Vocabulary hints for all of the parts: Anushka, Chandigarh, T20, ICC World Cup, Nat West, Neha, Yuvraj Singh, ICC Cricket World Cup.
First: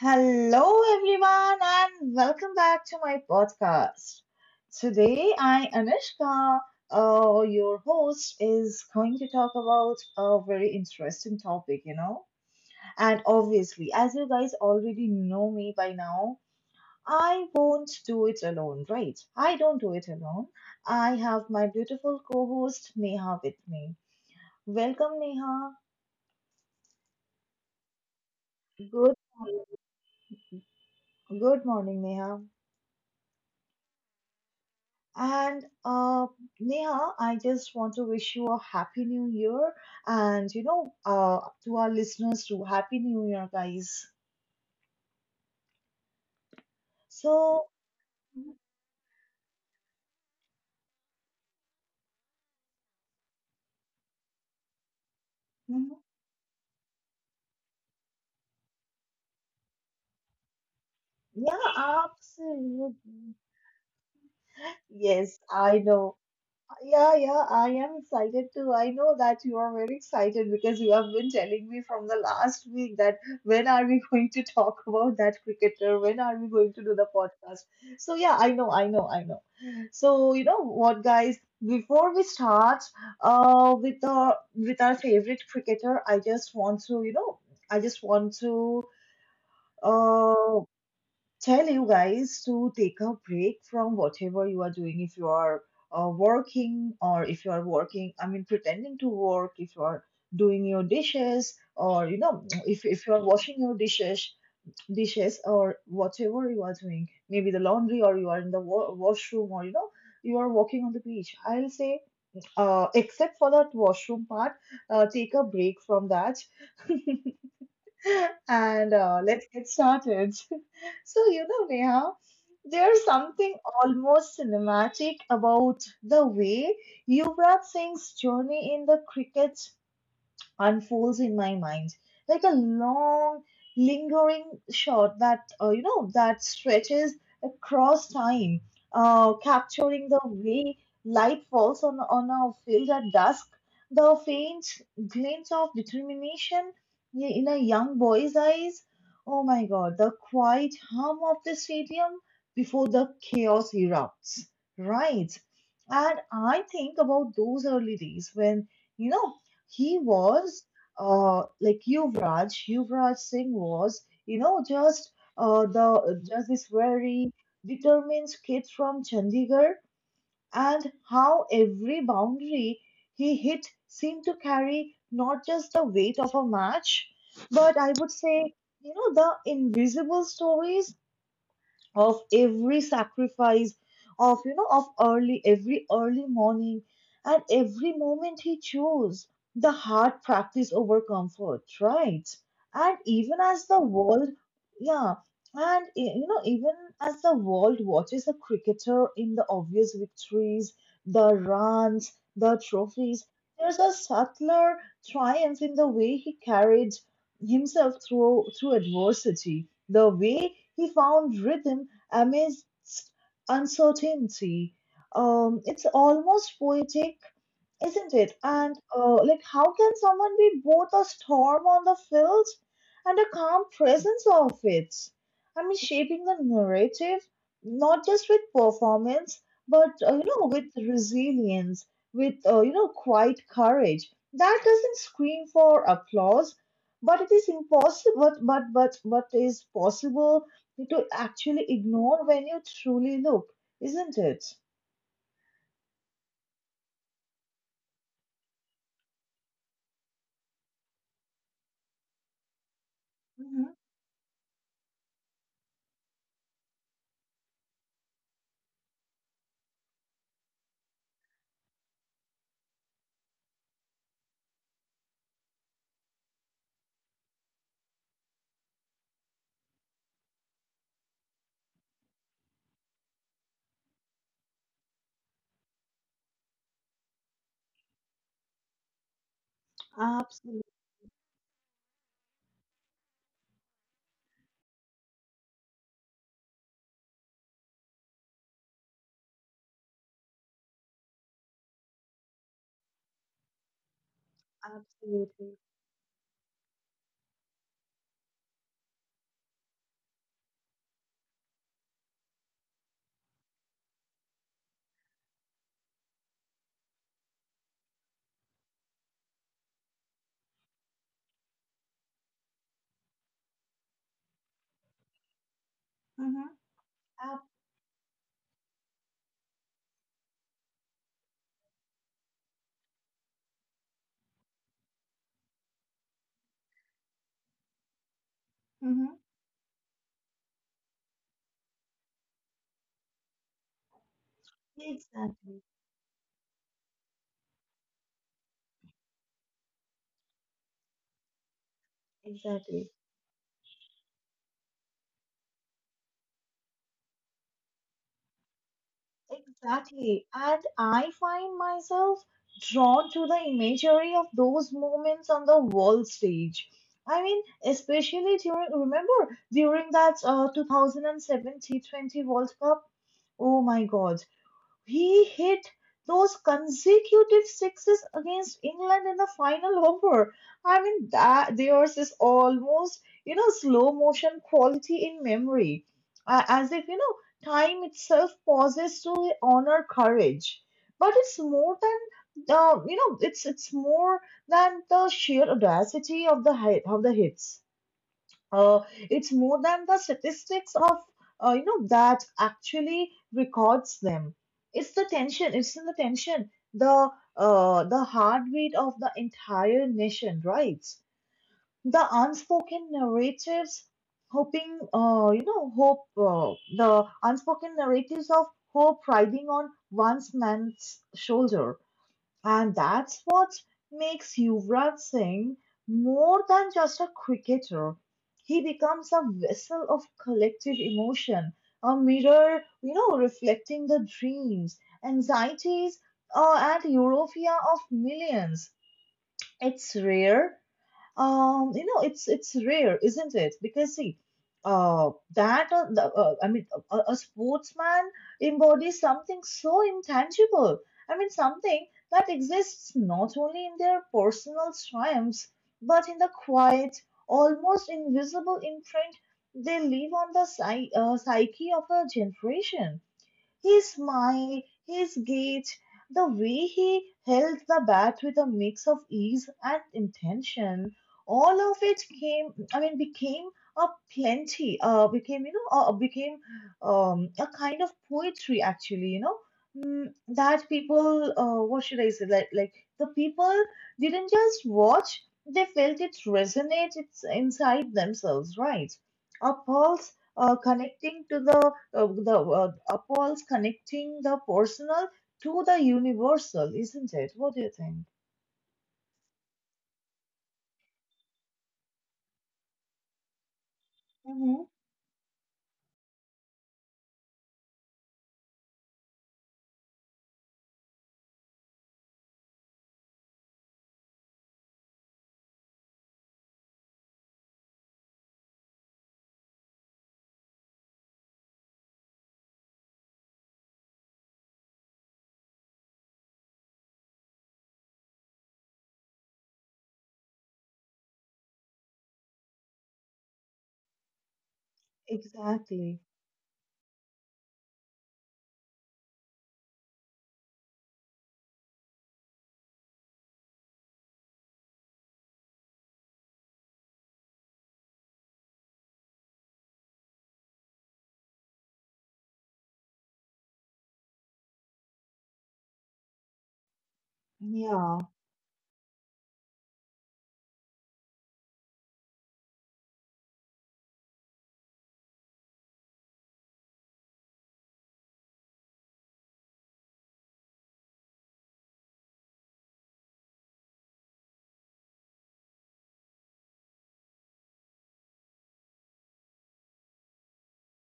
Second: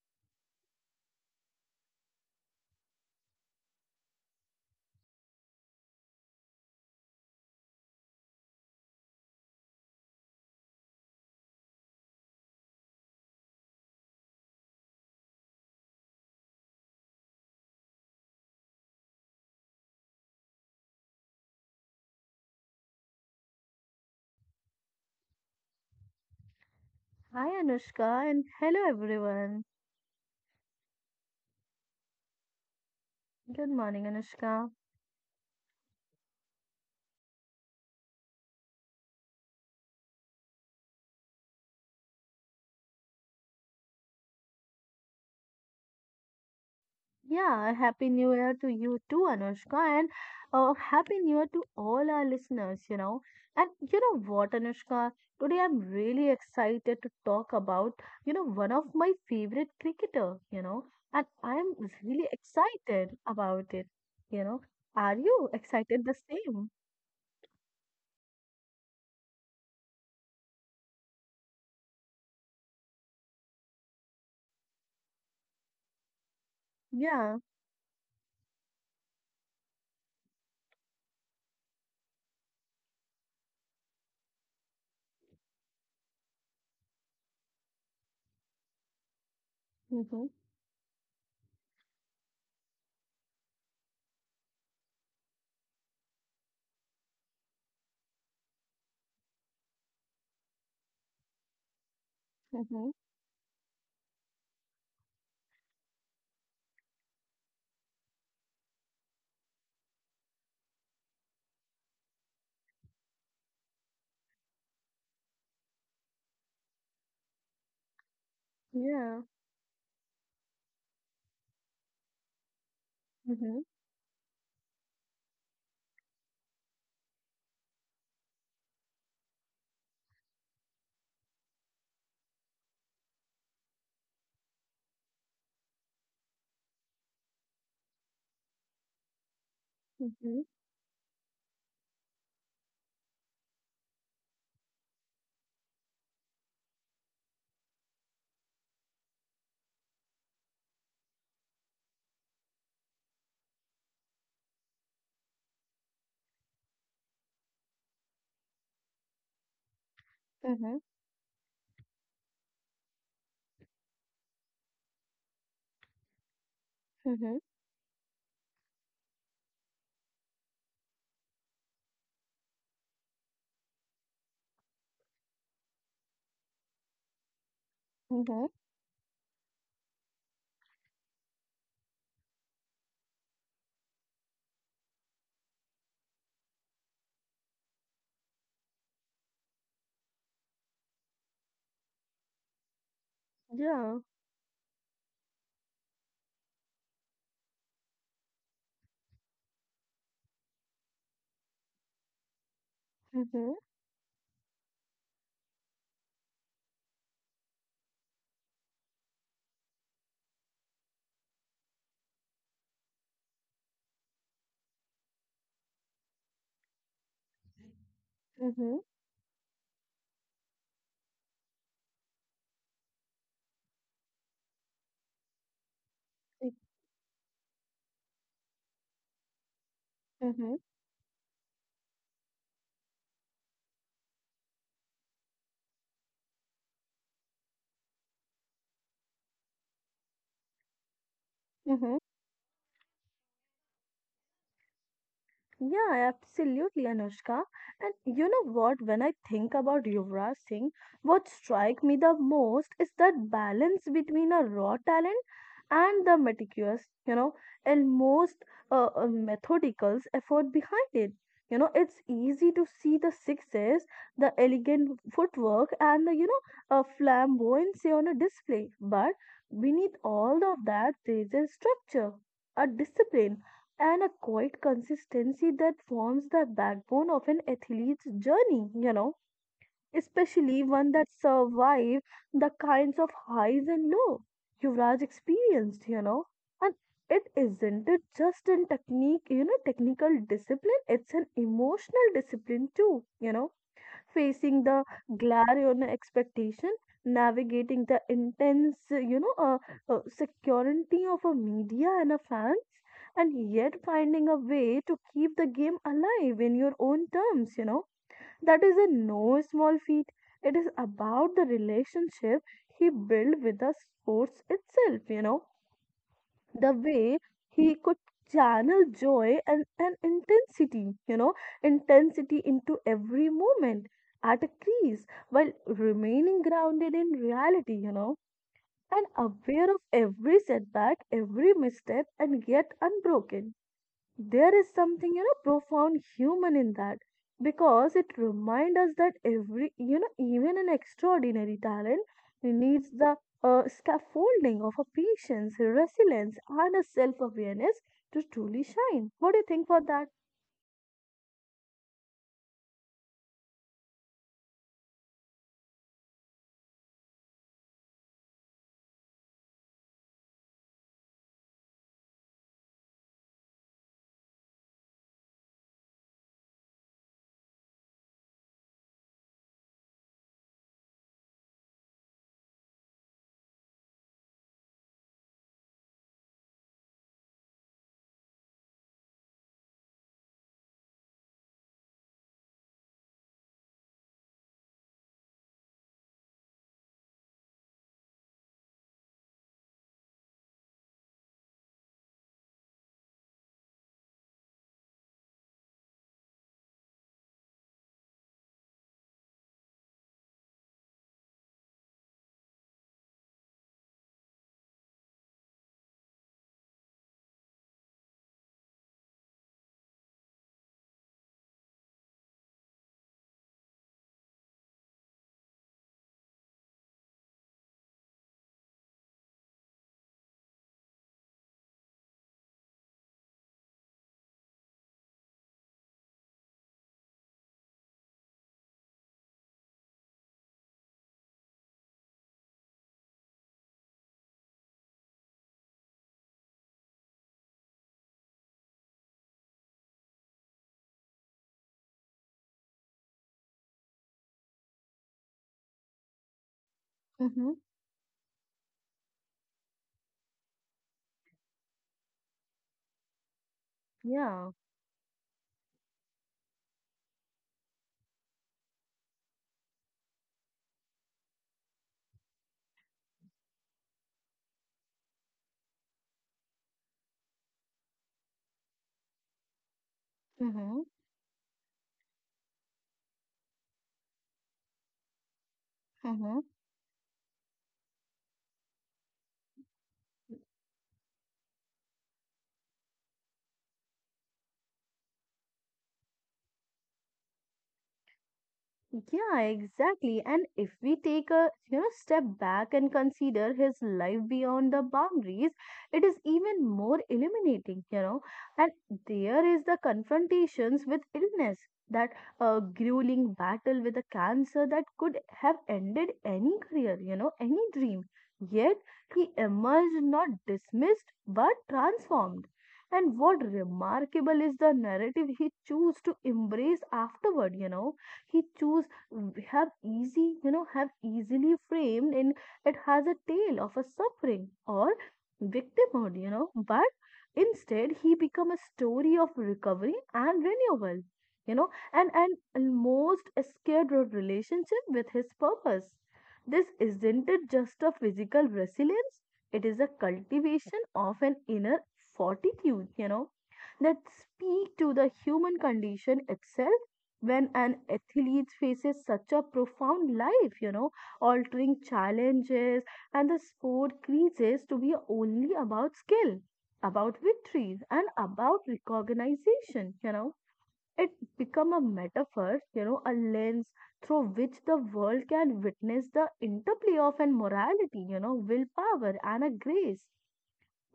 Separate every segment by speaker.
Speaker 1: Hello, everyone, and welcome back to my podcast. Today, I, Anushka, your host, is going to talk about a very interesting topic. And obviously, as you guys already know me by now, I won't do it alone, right? I don't do it alone. I have my beautiful co host, Neha, with me. Welcome, Neha.
Speaker 2: Hi Anushka and hello
Speaker 1: Good,
Speaker 2: everyone.
Speaker 1: good morning, Neha.
Speaker 2: Good morning Anushka.
Speaker 1: And Neha, I just want to wish you a happy new year, and to our listeners too, happy new year, guys. So,
Speaker 2: Yeah, happy new year to you too Anushka and happy new year to all our listeners. And you know what Anushka, today I'm
Speaker 1: Mhm.
Speaker 2: really excited to talk about one of my favorite cricketer, and
Speaker 1: Yeah,
Speaker 2: I'm really excited
Speaker 1: absolutely.
Speaker 2: about it, you know. Are
Speaker 1: Yes,
Speaker 2: you
Speaker 1: I
Speaker 2: excited the
Speaker 1: know.
Speaker 2: same?
Speaker 1: Yeah, yeah, I am excited too. I know that you are very excited because you have been telling me from the last week that when are we going to talk about that cricketer? When are we going to do the
Speaker 2: Yeah.
Speaker 1: podcast? So, yeah, I know, I know, I know. So, you know what, guys, before we start with the with our favorite cricketer, I just want toI just want to
Speaker 2: Mm-hmm,
Speaker 1: uh, tell you guys to take a break from whatever you are doing, if you are working, or if you are working, I mean pretending to work, if you are doing your dishes, or
Speaker 2: mm-hmm,
Speaker 1: if you are washing your dishes, or whatever you are doing, maybe the laundry, or you are in the washroom, or you are walking on the beach, I'll say, except for that washroom part, take a break from that. and
Speaker 2: yeah.
Speaker 1: uh, let's get started. So, Neha, there's
Speaker 2: Mm-hmm,
Speaker 1: something almost cinematic about the way Yuvraj Singh's journey in the cricket unfolds in my mind, like a long, lingering shot that, that stretches across time, capturing the
Speaker 2: mm-hmm,
Speaker 1: way light falls on, a field at dusk, the faint glint of determination in a young boy's eyes. Oh my God, the quiet hum of the stadium before the chaos erupts. Right. And I think about those early days when, you know, he was
Speaker 2: mm-hmm,
Speaker 1: like Yuvraj Singh was, just the just this
Speaker 2: mm-hmm,
Speaker 1: very determined kid from Chandigarh, and how every boundary he hit seemed to carry not just the weight of a match, but I would
Speaker 2: mm-hmm,
Speaker 1: say, the invisible stories of every sacrifice, of you know of early every early morning, and every moment he chose the hard practice over comfort, right? And even as the
Speaker 2: yeah.
Speaker 1: world, yeah, and even as the world watches a cricketer in the obvious victories, the runs, the trophies,
Speaker 2: hmm
Speaker 1: there's a subtler triumph in the way he carried himself through adversity, the way he found rhythm amidst uncertainty. It's almost poetic, isn't it?
Speaker 2: Hmm hmm
Speaker 1: And like, how can someone be both a storm on the field and a calm presence of it? I mean, shaping the narrative not just with performance, but
Speaker 2: hmm
Speaker 1: with resilience, with quiet courage that doesn't scream for applause, but it is impossible. But is possible to actually
Speaker 2: hmm
Speaker 1: ignore when you truly look, isn't it?
Speaker 2: Yeah, absolutely, Anushka. And you know what? When I think about Yuvraj Singh, what strikes me the most is that
Speaker 1: Mhm.
Speaker 2: balance between a raw talent and the meticulous, you know, and most methodical effort behind it. You know, it's easy to see the sixes, the elegant footwork, and the flamboyancy on a display. But beneath all of that, there's a structure, a discipline and a quiet consistency that forms the backbone of an athlete's journey, especially
Speaker 1: Absolutely,
Speaker 2: one that survives the kinds of highs and lows Yuvraj experienced. And it isn't it just in technique, technical discipline, it's an emotional discipline too, you know facing the
Speaker 1: absolutely.
Speaker 2: glare on expectation, navigating the intense, security of a media and a fans, and yet finding a way to keep the game alive in your own terms. That is a no small feat. It is about the relationship he built with the sports itself, you know
Speaker 1: Mm-hmm.
Speaker 2: the way
Speaker 1: Uh,
Speaker 2: he could channel joy and, intensity, you know, intensity into every moment at a crease while remaining grounded in reality, and
Speaker 1: Mm-hmm.
Speaker 2: aware of every setback, every misstep, and yet unbroken. There is something, you know,
Speaker 1: Exactly,
Speaker 2: profound human in that because it reminds us that every, you know, even an extraordinary talent needs
Speaker 1: exactly,
Speaker 2: the scaffolding of a patience, resilience, and a self awareness to truly shine. What do you think for that?
Speaker 1: exactly. And I find myself drawn to the imagery of those moments on the world stage. I mean, especially during, remember, during that 2017 20 World Cup? Oh my God. He hit those consecutive sixes against England in the final over. I mean, that theirs is almost, slow motion quality in memory, as if, time itself pauses to honor courage. But it's more than the, you know, it's more than the sheer audacity of the hits, uh, it's more than the statistics of that actually records them. It's the tension it's in the tension, the the heartbeat of the entire nation, right? The unspoken narratives, hoping you know hope the unspoken narratives of hope riding on one man's shoulder, and that's what makes Yuvraj Singh more than just a cricketer. He becomes a vessel of collective emotion, a mirror, reflecting the dreams, anxieties, and euphoria of millions. It's rare, you know, it's rare, isn't it? Because see, I mean, a sportsman embodies something so intangible. I mean, something that exists not only in their personal triumphs, but in the quiet,
Speaker 2: Hmm.
Speaker 1: almost invisible imprint they leave on the psyche of a generation. His
Speaker 2: Yeah.
Speaker 1: smile, his gait, the way he held the bat with a mix of ease and intention, all of it came, I mean, became a plenty, became a kind of poetry actually, that
Speaker 2: Hmm.
Speaker 1: what should I say, like the people didn't just watch, they felt it
Speaker 2: Hmm.
Speaker 1: resonate it's inside themselves, right? A pulse connecting to the upholds connecting the personal to the universal, isn't it? What do you think?
Speaker 2: Yeah, exactly. And if we take a you know step back and consider his life
Speaker 1: Mm-hmm.
Speaker 2: beyond the boundaries, it is even more illuminating, you know. And there is the confrontations with illness, that grueling battle with a cancer that could have ended any career, you know, any dream. Yet he emerged not dismissed but transformed. And what remarkable is the narrative he chose to embrace afterward, you know he choose have easy you know have easily framed and it has a tale of a suffering or
Speaker 1: Exactly.
Speaker 2: victimhood you know but instead he become a story of recovery and renewal you know and most scared relationship with his purpose this isn't it just a physical resilience it is a cultivation of an inner fortitude you know that speak to the human condition itself when an
Speaker 1: Yeah,
Speaker 2: athlete faces such a profound life, you know, altering challenges, and the sport creases to be only about skill, about victories, and about recognition, you know. It become a metaphor, you know, a lens through which the world can witness the interplay of an morality, you know, willpower and a grace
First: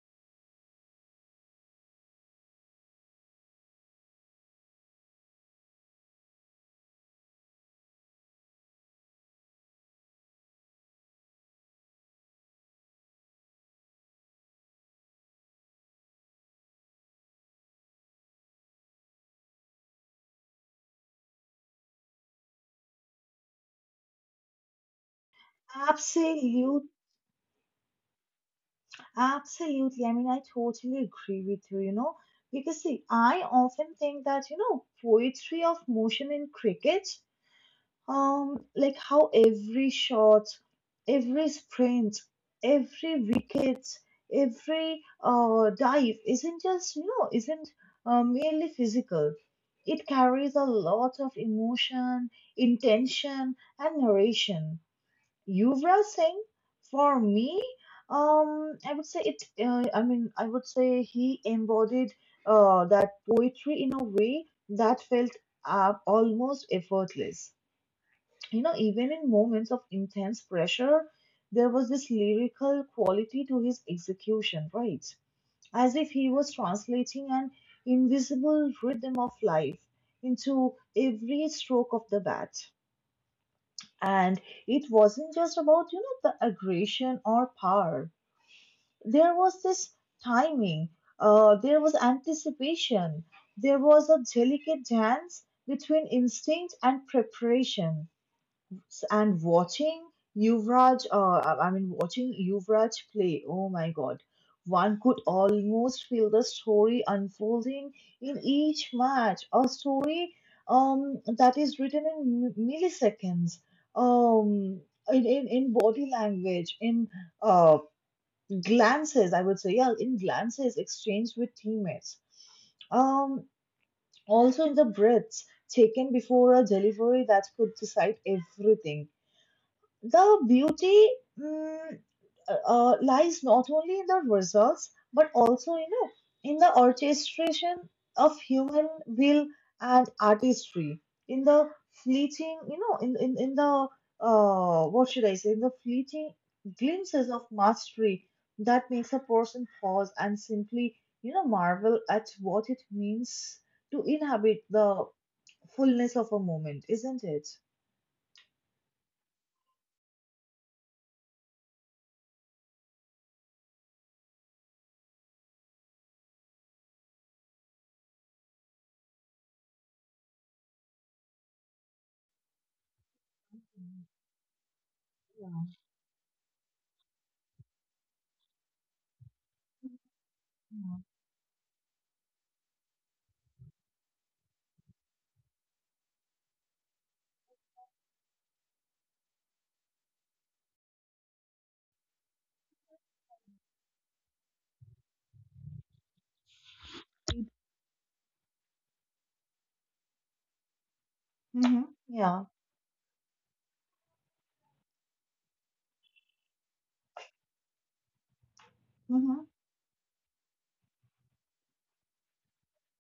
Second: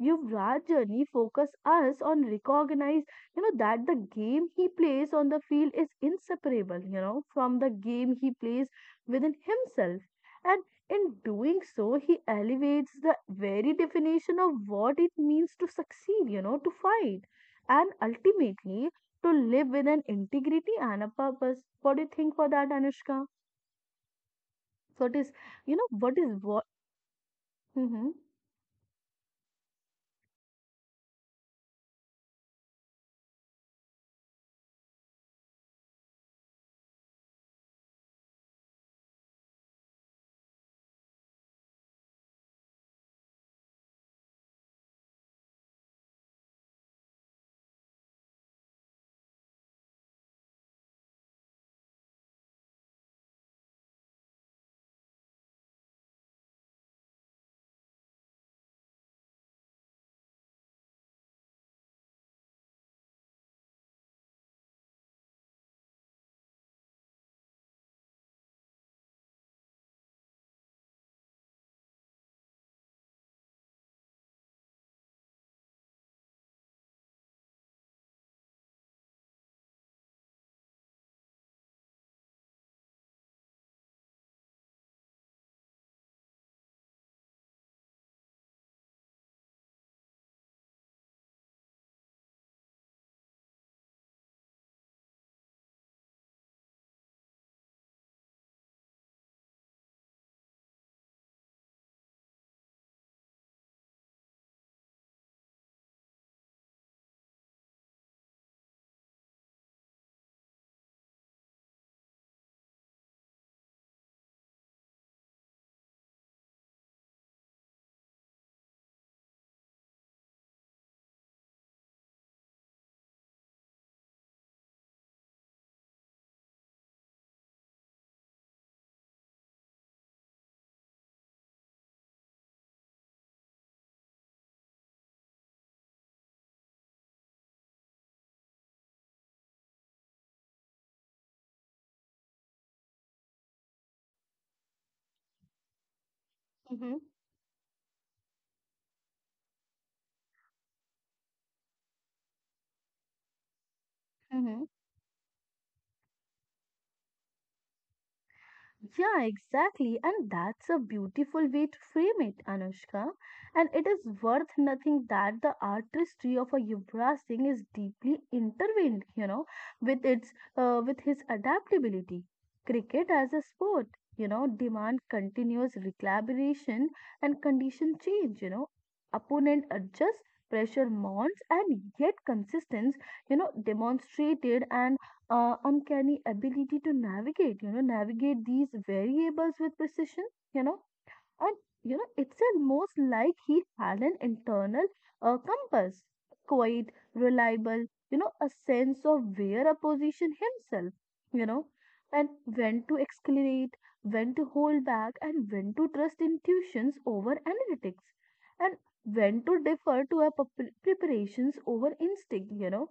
Speaker 2: Yuvraj journey focus us on recognize, you know, that the game he plays on the field is inseparable, you know, from the game he plays within himself. And in doing so, he elevates the very definition of what it means to succeed, you know, to fight, and ultimately to live with an integrity and a purpose. What do you think for that, Anushka? What is, you know, what is what?
Speaker 1: absolute,
Speaker 2: Mm-hmm,
Speaker 1: absolutely. I mean, I totally agree with you, you know, because see, I often think that, poetry of motion in cricket, like how every shot, every sprint, every wicket, every dive isn't just, you know isn't merely physical. It carries a lot of emotion, intention and narration. Yuvraj Singh, for me, I would say it I mean I would say he embodied that poetry in a way that felt almost effortless. You know, even in moments of intense pressure, there was this lyrical quality to his execution, right? As if he was translating an invisible rhythm of life into every stroke of the bat. And it wasn't just about, you know, the aggression or power. There was this timing, there was anticipation, there was a delicate dance between instinct and preparation. And watching Yuvraj, watching Yuvraj play, oh my God, one could almost feel the story unfolding in each match, a story that is written in milliseconds, um, in, body language, in uh, glances, I would say, yeah, in glances exchanged with teammates. Um, Also in the breaths taken before a delivery that could decide everything. The beauty, mm, lies not only in the results, but also, in the orchestration of human will and artistry, in the fleeting, what should I say, in the fleeting
Speaker 2: mm-hmm,
Speaker 1: glimpses of mastery that makes a person pause and simply, marvel at what it means to inhabit
Speaker 2: mm-hmm.
Speaker 1: the fullness of a moment, isn't it?
Speaker 2: Yeah, exactly. And that's a beautiful way to frame it, Anushka. And it is worth nothing that the artistry of a Yuvraj Singh is deeply intertwined, you know, with its with his adaptability. Cricket as a sport,
Speaker 1: Mm,
Speaker 2: you know, demand continuous recalibration and condition change, you know. Opponent adjusts, pressure
Speaker 1: yeah,
Speaker 2: mounts, and yet consistence, you know, demonstrated and uncanny ability to navigate, you know, navigate these variables with precision, you know, and you know, it's almost like he had an internal compass, quite reliable, you know, a sense of where a position himself, you
Speaker 1: yeah.
Speaker 2: know,
Speaker 1: Hmm.
Speaker 2: and
Speaker 1: Yeah.
Speaker 2: when to escalate, when to hold back, and when to trust intuitions over analytics, and
Speaker 1: Mhm.
Speaker 2: when to defer to a preparations over instinct, you know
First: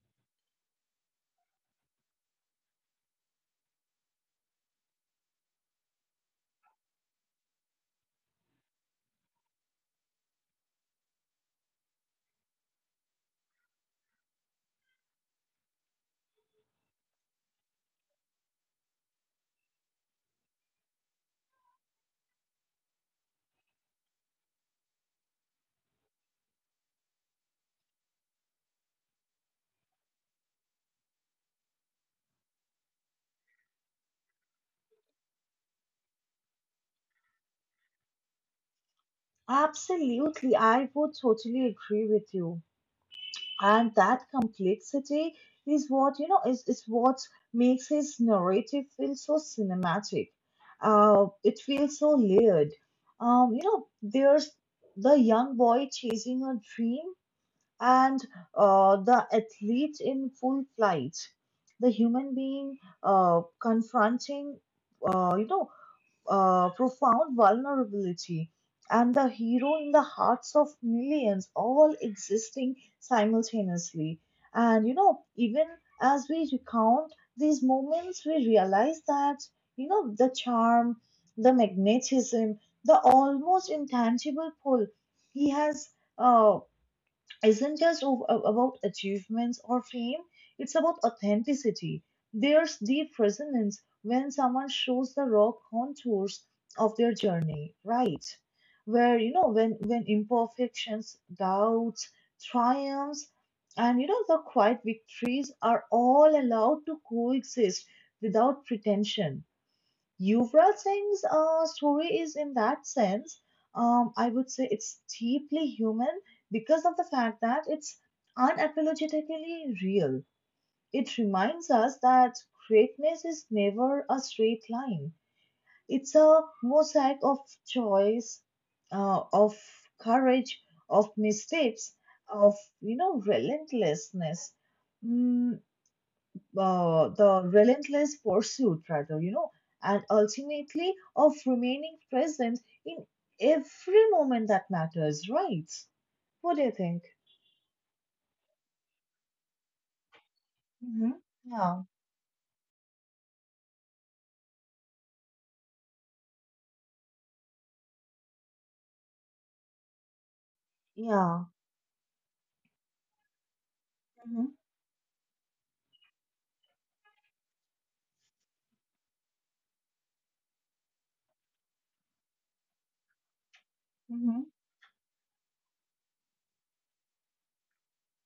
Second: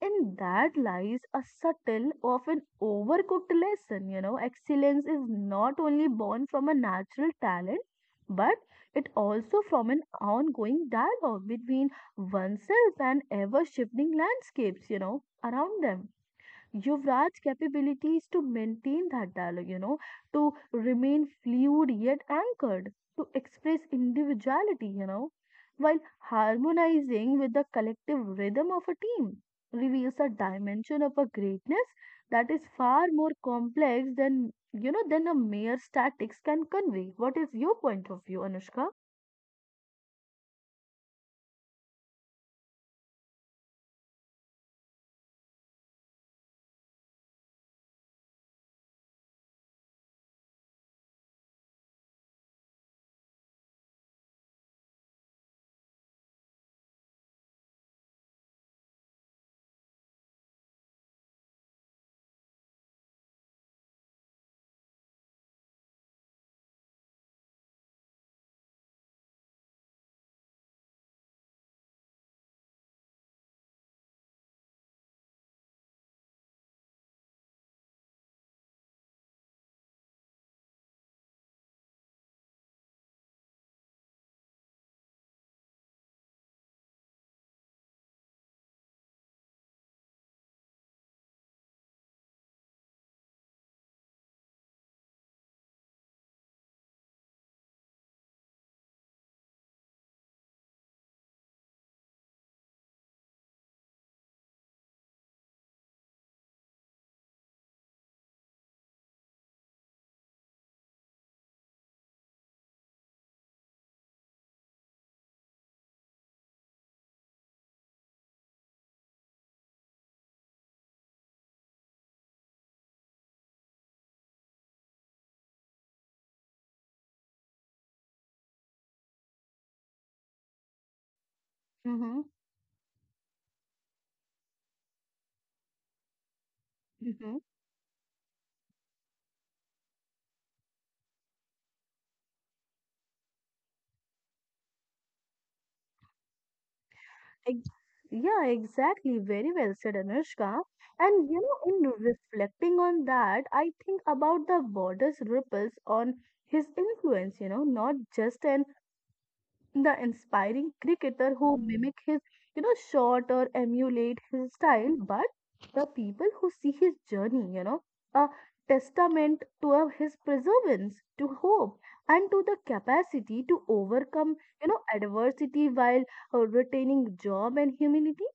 Speaker 2: in that lies a subtle, often overcooked lesson. You know, excellence is not only born from a natural talent, but it also from an ongoing dialogue between oneself and ever shifting landscapes, you know, around them. Yuvraj's capability is to maintain that dialogue, you know, to remain fluid yet anchored, to express individuality, you know, while harmonizing with the collective rhythm of a team, reveals a dimension of a greatness that is far more complex than, you know, than a mere statics can convey. What is your point of view, Anushka?
Speaker 1: Absolutely, I would totally agree with you. And that complexity is what, you know is what makes his narrative feel so cinematic. It feels so layered. You know, there's the young boy chasing a dream, and the athlete in full flight, the human being confronting, uh, you know, profound vulnerability, and the hero in the hearts of millions, all existing simultaneously. And you know, even as we recount these moments, we realize that, the charm, the magnetism, the almost intangible pull he has uh, isn't just about achievements or fame, it's about authenticity. There's deep resonance when someone shows the raw contours of their journey, right? Where, you know, when, imperfections, doubts, triumphs, and, you know, the quiet victories are all allowed to coexist without pretension. Yuvraj Singh's story is, in that sense, I would say, it's deeply human because of the fact that it's unapologetically real. It reminds us that greatness is never a straight line, it's a mosaic of choice, of courage, of mistakes,
Speaker 2: Mm-hmm.
Speaker 1: of, relentlessness. Mm, the relentless pursuit, rather, you know, and ultimately of remaining present in every moment that matters, right? What do you think?
Speaker 2: Ex- Yeah, exactly. Very well said, Anushka.
Speaker 1: Mm-hmm.
Speaker 2: And you
Speaker 1: Yeah.
Speaker 2: know, in reflecting on that, I think about the border's ripples on his influence, you know, not just an the inspiring cricketer
Speaker 1: Yeah,
Speaker 2: who mimic his, you know, shot or emulate his
Speaker 1: mm-hmm.
Speaker 2: style, but the people who see his journey, you know, a testament to of his perseverance, to hope, and to the capacity to overcome,
Speaker 1: Mm-hmm.
Speaker 2: you know, adversity while retaining job and humility.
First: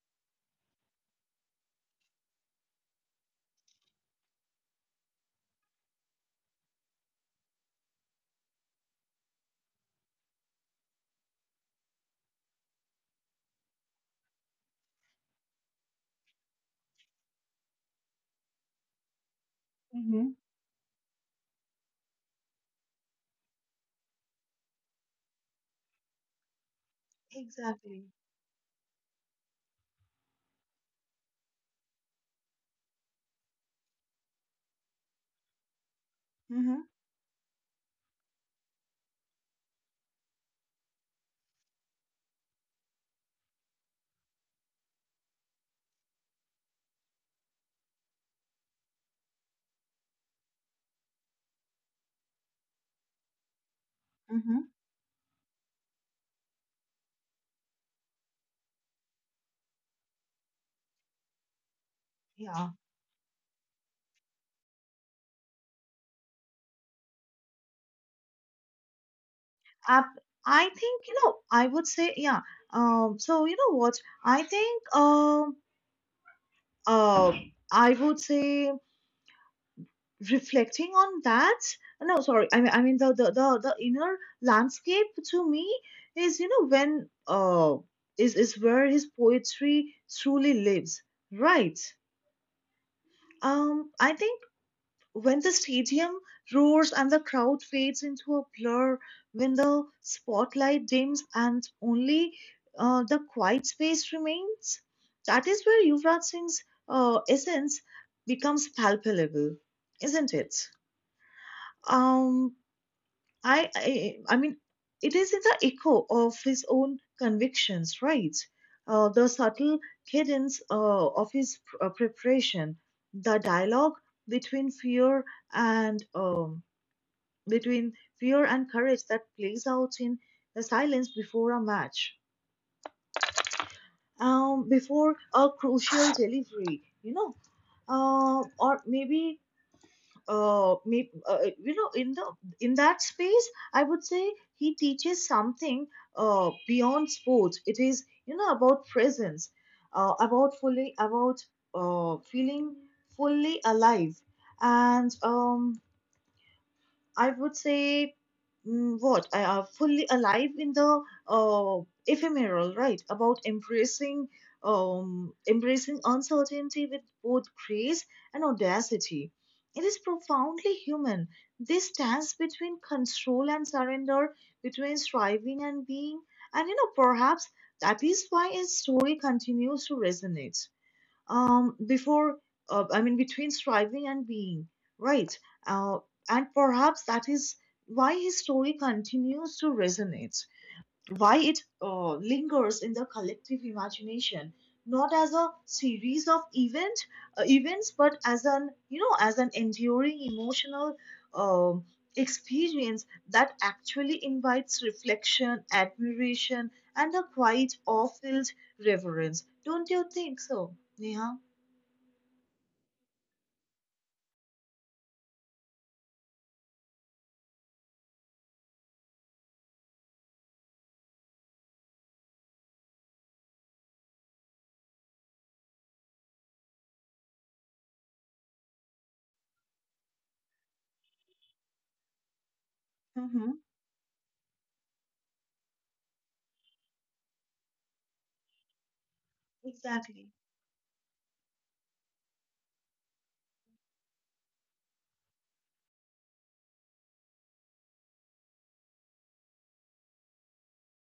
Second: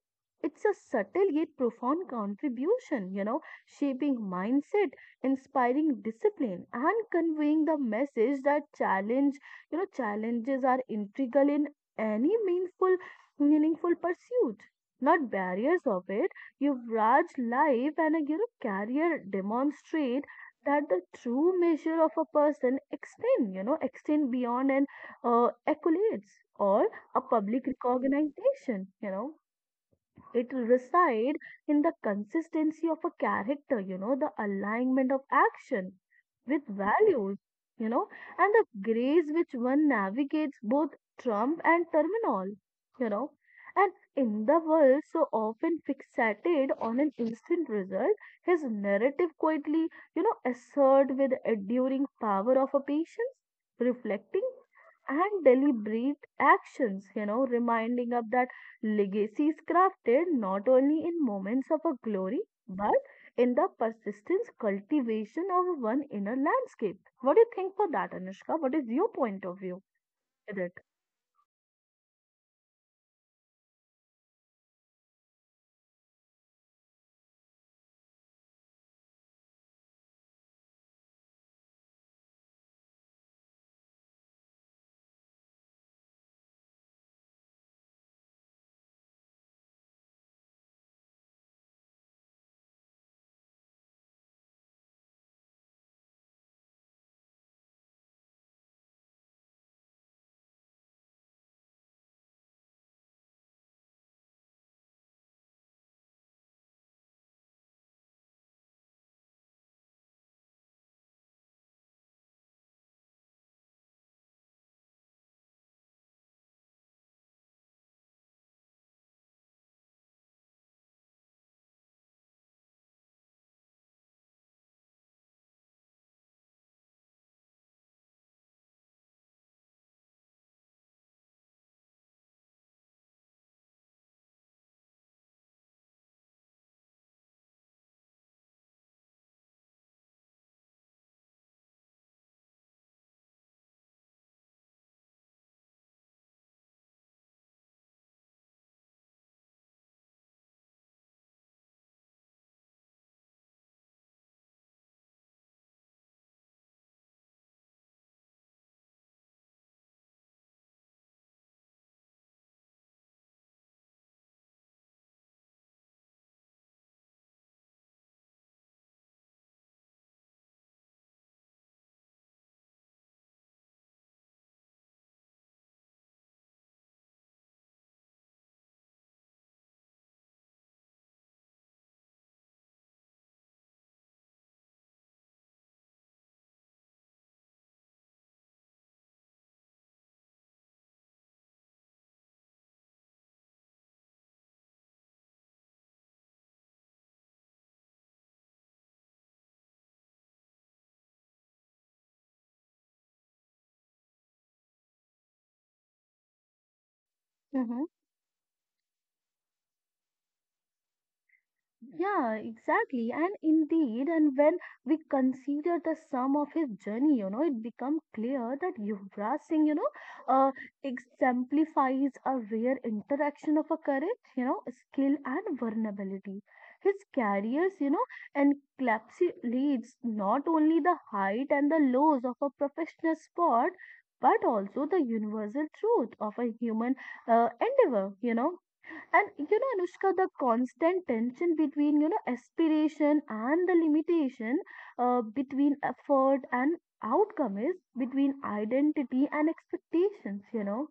Speaker 2: It's a subtle yet profound contribution, you know, shaping mindset, inspiring discipline, and conveying the message that challenge you know, challenges are integral in any meaningful pursuit, not barriers of it. Yuvraj life and a you know, career demonstrate
Speaker 1: Mm-hmm.
Speaker 2: that the true measure of a person extend, you know, extend beyond an accolades or a public
Speaker 1: Exactly.
Speaker 2: recognition, you know. It resides in the consistency of a character, you know, the alignment of action with
Speaker 1: Mm-hmm.
Speaker 2: values, you know, and the grace which one navigates both Trump and terminal, you know. And in the world so often fixated on an instant result, his narrative quietly, you know, assert with enduring power of a patience, reflecting
Speaker 1: Mm-hmm.
Speaker 2: and deliberate actions, you know, reminding of that Legacies crafted not only in moments of a glory,
Speaker 1: Yeah,
Speaker 2: but in the persistent cultivation of one inner landscape. What do you think for that, Anushka? What is your point of view
Speaker 1: I,
Speaker 2: with
Speaker 1: I
Speaker 2: it?
Speaker 1: think. I would say, yeah. So you know what? I think. Uh, I would say, reflecting on that. No, sorry, I mean, the the inner landscape to me is you know when is where his poetry truly lives, right? I think when the stadium roars and the crowd fades into a blur, when the spotlight dims and only the quiet space remains, that is where Yuvraj Singh's essence becomes palpable, isn't it? um I mean, it is the echo of his own convictions, right? The subtle cadence of his preparation, the dialogue between fear and, between fear and courage that plays out in the silence before a match, before a crucial delivery, or maybe me, you know in the in that space I would say he teaches something beyond sports. It is about presence, about fully about feeling fully alive. And I would say what I are fully alive in the ephemeral, right? About embracing embracing uncertainty with both grace and audacity. It is profoundly human. This stands between control and surrender, between striving and being, and perhaps that is why his story continues to resonate. um, before, I mean, between striving and being, right? Uh, and perhaps that is why his story continues to resonate, why it lingers in the collective imagination, not as a series of events, but as as an enduring emotional um, experience that actually invites reflection, admiration, and a quiet, awe-filled reverence. Don't you think so, Neha?
Speaker 2: Yeah, exactly. And indeed, and when we consider the sum of his journey, you know, it becomes clear that Yuvraj Singh, you know, uh, exemplifies a rare interaction of a courage, you know, skill and vulnerability. His careers, you know, encapsulates not only the height and the lows of a professional
Speaker 1: Mm-hmm.
Speaker 2: sport, but also the universal truth of a human endeavor, you know and you know, Anushka,
Speaker 1: Exactly.
Speaker 2: the constant tension between you know aspiration and the limitation, between effort and outcome is between identity and expectations. You know,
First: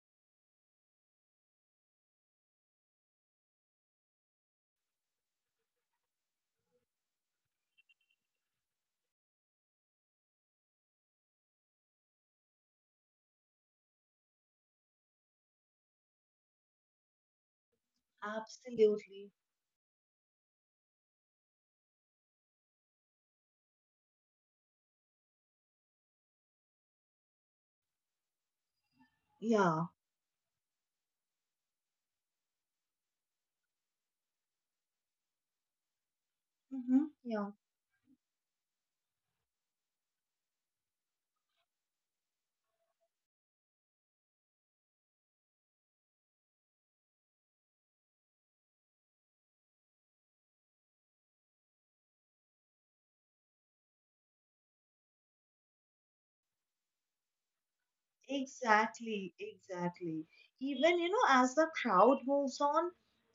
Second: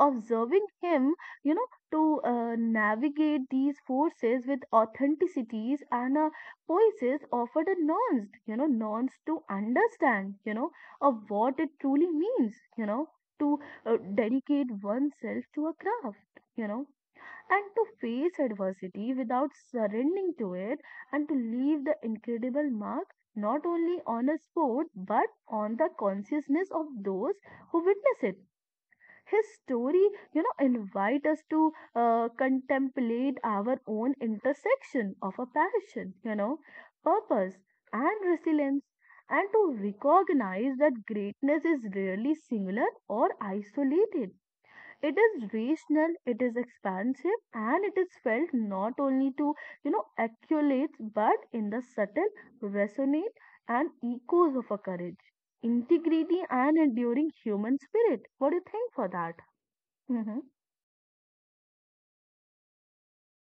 Speaker 2: observing him, you know, to navigate these forces with authenticities and poises offered a nuance, you know, nuance to understand, you know, of what it truly means, you know, to dedicate oneself to a craft, you know and to face adversity
Speaker 1: Absolutely.
Speaker 2: without surrendering to it and to leave the incredible mark not only on a sport but on the consciousness of those who witness it his
Speaker 1: Yeah.
Speaker 2: story you know invite us to contemplate our own intersection of a passion you know
Speaker 1: Mm-hmm.
Speaker 2: purpose
Speaker 1: Yeah.
Speaker 2: and resilience and to recognize that greatness is rarely singular or isolated it is regional it is expansive and it is felt not only to you know accolades but in the subtle resonate and echoes of a courage integrity and enduring human spirit what do you think for that.
Speaker 1: Exactly. Exactly.
Speaker 2: Hmm.
Speaker 1: Even, you know, as the crowd moves on,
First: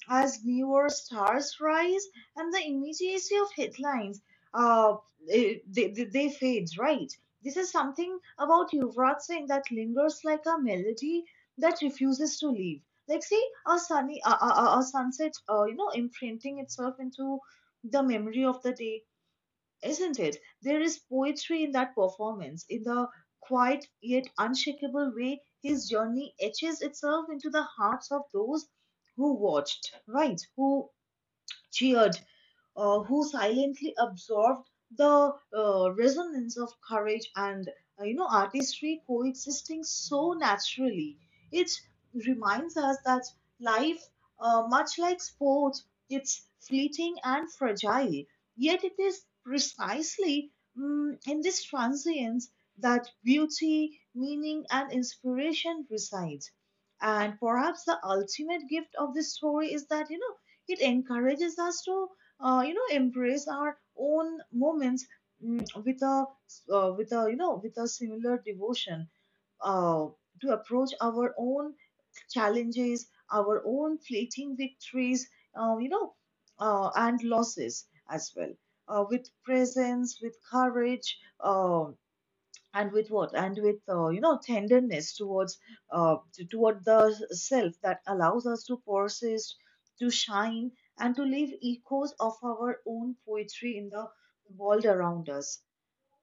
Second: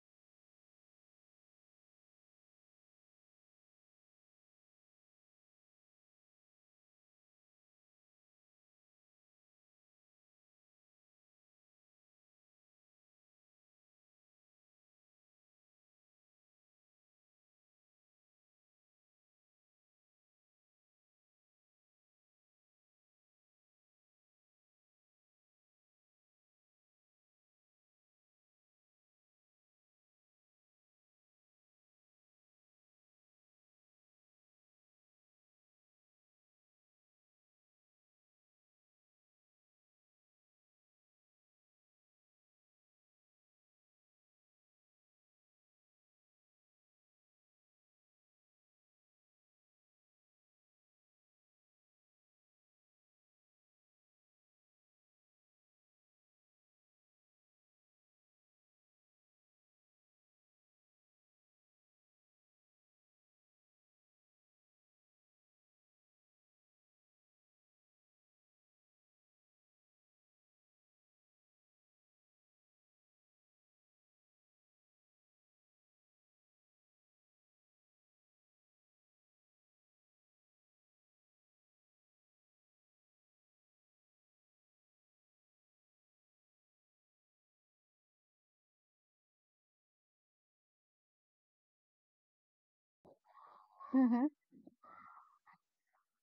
Speaker 1: as newer stars rise, and the immediacy of headlines, uh, they fade, right? This is something about Yuvraj Singh that lingers like a melody that refuses to leave. Like, see, a sunny, a sunset, you know, imprinting itself into the memory of the day. Isn't it? There is poetry in that performance, in the quiet yet unshakable way his journey etches itself into the hearts of those who watched, right? Who cheered, who silently absorbed the resonance of courage and you know artistry coexisting so naturally. It reminds us that life, much like sports, it's fleeting and fragile. Yet it is precisely in this transience that beauty, meaning, and inspiration reside. And perhaps the ultimate gift of this story is that you know it encourages us to you know embrace our own moments mm, with a with a you know with a similar devotion, uh, to approach our own challenges, our own fleeting victories, uh, you know and losses as well, with presence, with courage, um and with what and with you know tenderness towards toward the self that allows us to persist, to shine, and to leave echoes of our own poetry in the
Speaker 2: Hmm.
Speaker 1: world around us.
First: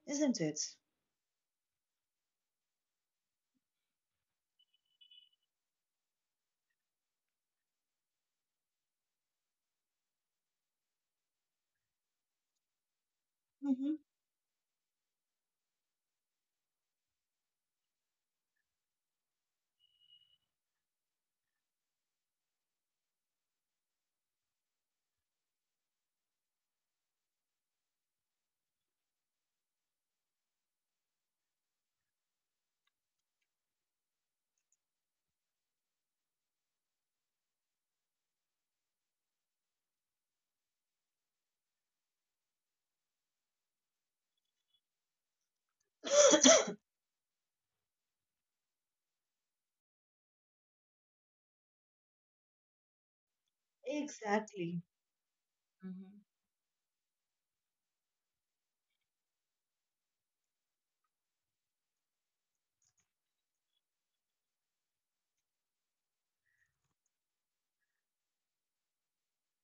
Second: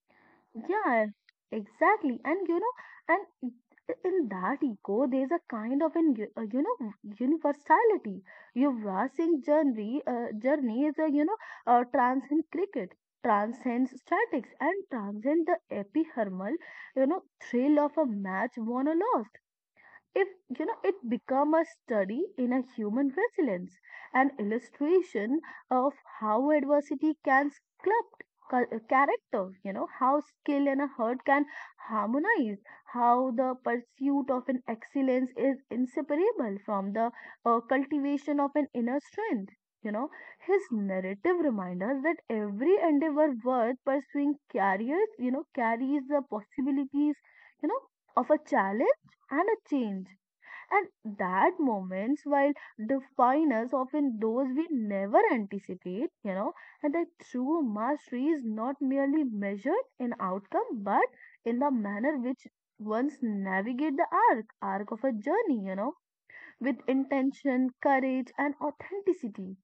Speaker 1: Isn't it?
Speaker 2: Yeah, exactly. And you know, and I- in that echo, there's a kind of an u- you know universality. Yuvraj Singh journey journey is a you know transcend cricket,
Speaker 1: Hmm.
Speaker 2: transcends statics, and transcend the epithermal you know thrill of a match won or lost. If you know, it become a study in a human resilience, an illustration of how adversity can sculpt character. You know, how skill and a hurt can harmonize, how the pursuit of an excellence is inseparable from the cultivation of an inner strength. You know, his narrative reminds us that every endeavor worth pursuing carries, you know, carries the possibilities, you know, of a challenge and a change. And that moments, while define us, often those we
Speaker 1: Exactly.
Speaker 2: never anticipate,
Speaker 1: Hmm.
Speaker 2: you know, and that true mastery is not merely measured in outcome, but in the manner which ones navigate the arc of a journey, you know, with intention, courage, and authenticity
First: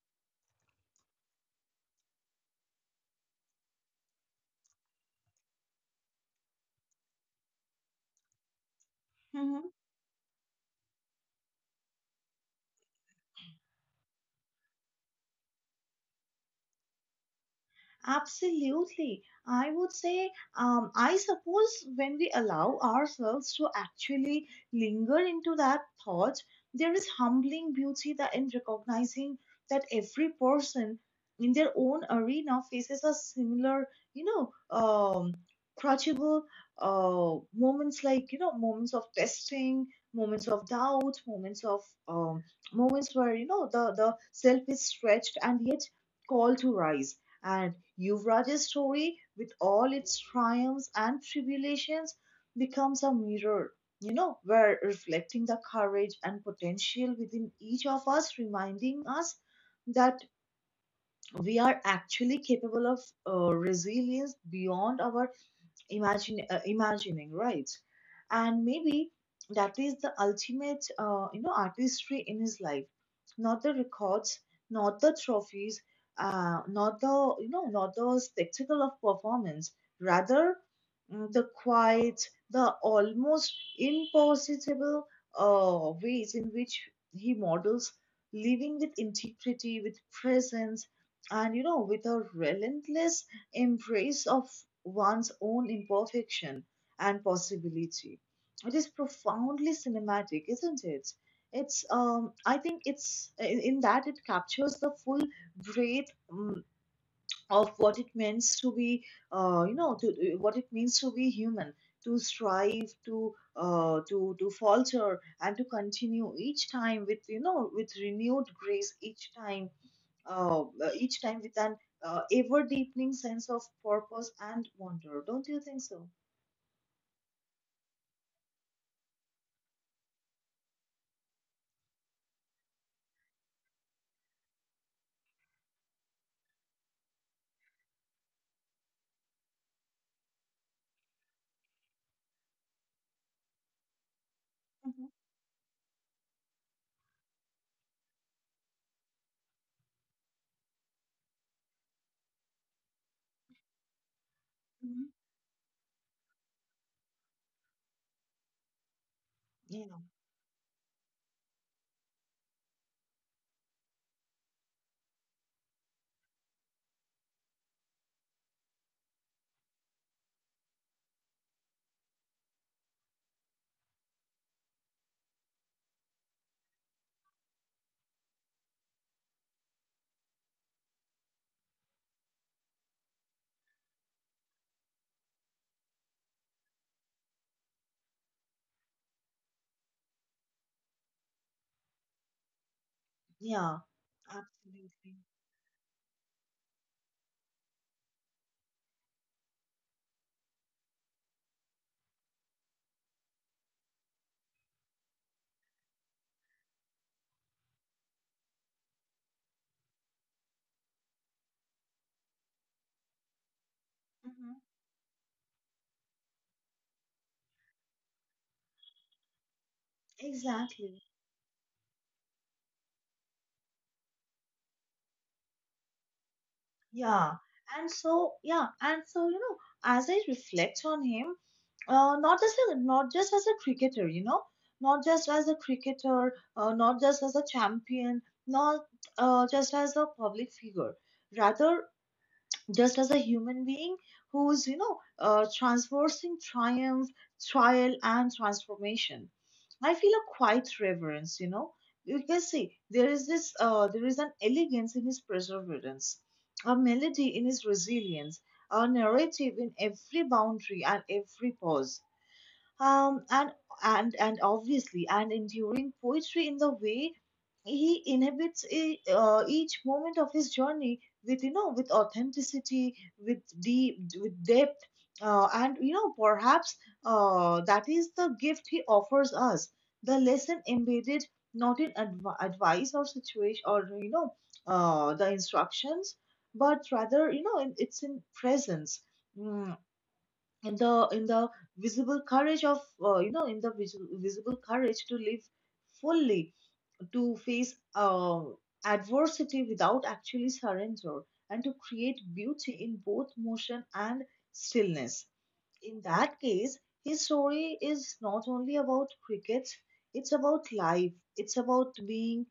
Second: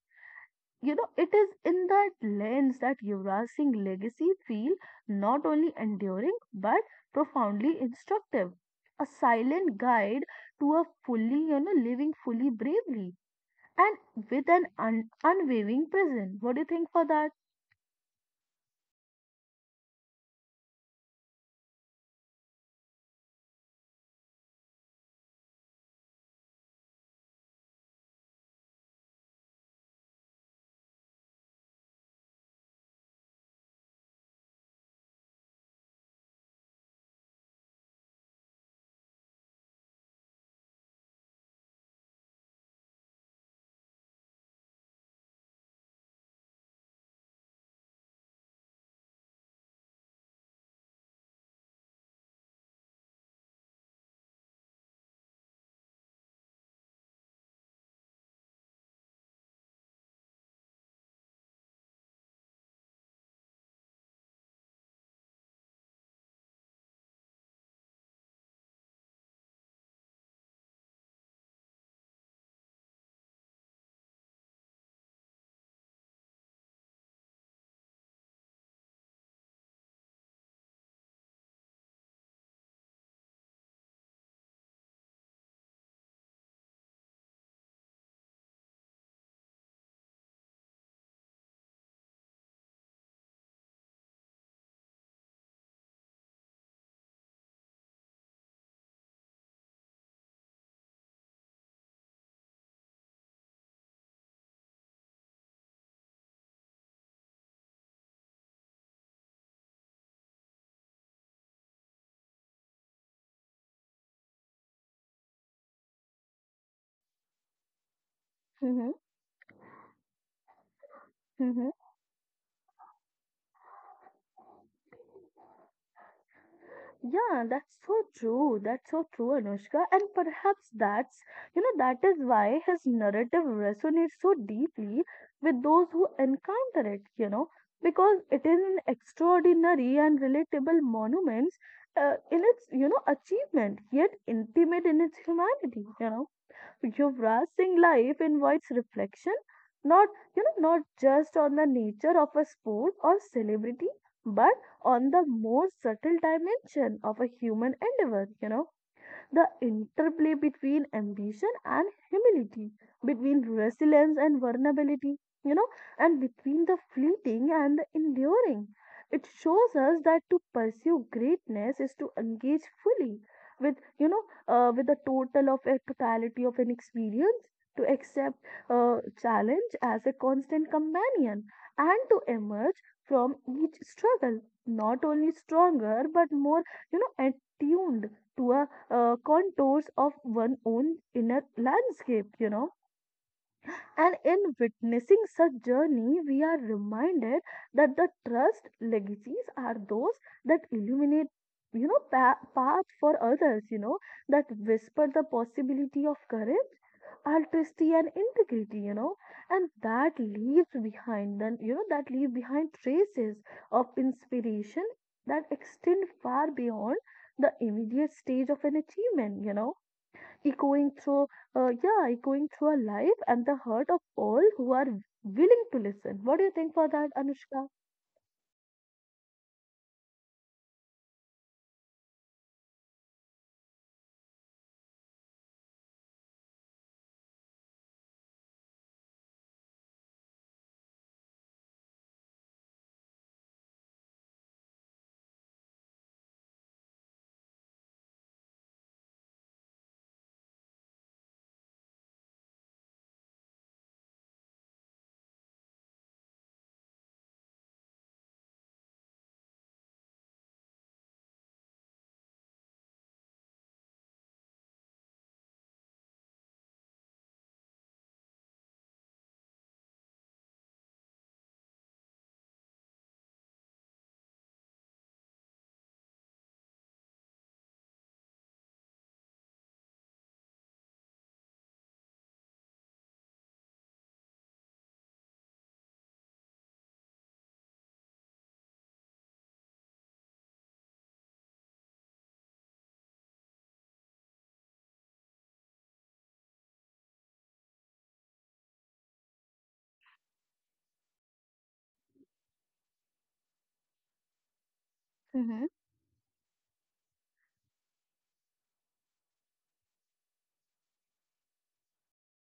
Speaker 2: you know, it is in that lens that Yuvraj Singh legacy feel not only enduring but profoundly instructive. A silent guide to a fully, you know, living fully bravely and with an unwavering presence. What do you think for that?
Speaker 1: Absolutely. I would say, I suppose when we allow ourselves to actually linger into that thought, there is humbling beauty that in recognizing that every person in their own arena faces a similar, you know, um, crushable moments, like, you know, moments of testing, moments of doubt, moments of um, moments where, you know, the self is stretched and yet called to rise. And Yuvraj's story, with all its triumphs and tribulations, becomes a mirror, you know, where reflecting the courage and potential within each of us, reminding us that we are actually capable of resilience beyond our imagine imagining, right? And maybe that is the ultimate you know artistry in his life, not the records, not the trophies, not the you know not the spectacle of performance, rather the quiet, the almost impossible ways in which he models living with integrity, with presence, and you know with a relentless embrace of one's own imperfection and possibility. It is profoundly cinematic, isn't it? It's I think it's in that it captures the full breadth, of what it means to be you know to what it means to be human, to strive, to to falter, and to continue each time with you know with renewed
Speaker 2: Mm-hmm.
Speaker 1: grace, each time, uh, each time with an ever deepening sense of purpose and wonder. Don't you think so?
Speaker 2: Yeah, that's so true. That's so true, Anushka. And perhaps that's, that is why his narrative resonates so deeply with those who encounter it, because it is an extraordinary and relatable monument in its achievement, yet intimate in its humanity. Yuvraj Singh life invites reflection, not you know, not just on the nature of a sport or celebrity, but
Speaker 1: Mm-hmm.
Speaker 2: on the more subtle dimension of a human endeavor. You know, the
Speaker 1: Yeah.
Speaker 2: interplay between ambition and humility, between resilience and vulnerability, you know, and between the fleeting and the enduring. It shows us that to pursue greatness is to engage fully with, you know, with the total of a totality of an experience, to accept uh, challenge as a constant companion, and to emerge from each struggle not only stronger but more, attuned to a contours of one own inner landscape.
Speaker 1: Yeah.
Speaker 2: And in
Speaker 1: Absolutely.
Speaker 2: witnessing such journey, we are reminded that the trust legacies are those that illuminate path for others, that whisper the possibility of courage, altruism, and integrity, and that leaves behind, that leave behind traces of
Speaker 1: Hmm.
Speaker 2: inspiration that extend far beyond the immediate stage of an achievement, you know
Speaker 1: Exactly.
Speaker 2: echoing through, uh, yeah, echoing through our life and the heart of all who are willing to listen. What do you think for that,
Speaker 1: Yeah,
Speaker 2: Anushka?
Speaker 1: yeah, and so you know, as I reflect on him, not just as a cricketer, you know, not just as a cricketer, not just as a champion, not just as a public figure. Rather, just as a human being who's you know transversing triumph, trial, and transformation. I feel a quiet reverence, you know. You can see there is this there is an elegance in his perseverance, a melody in his resilience, a narrative in every boundary and every pause, and and obviously and enduring poetry in the way he inhabits each moment of his journey with you know with authenticity, with deep with depth, and you know perhaps that is the gift he offers us, the lesson embedded not in advice or situation or you know the instructions, but rather you know in, it's in presence. Hmm. In the visible courage of visible courage to live fully, to face adversity without actually surrender, and to create beauty in both motion and stillness.
Speaker 2: Mm-hmm.
Speaker 1: In that case, his story is not only about crickets, it's about life, it's about being,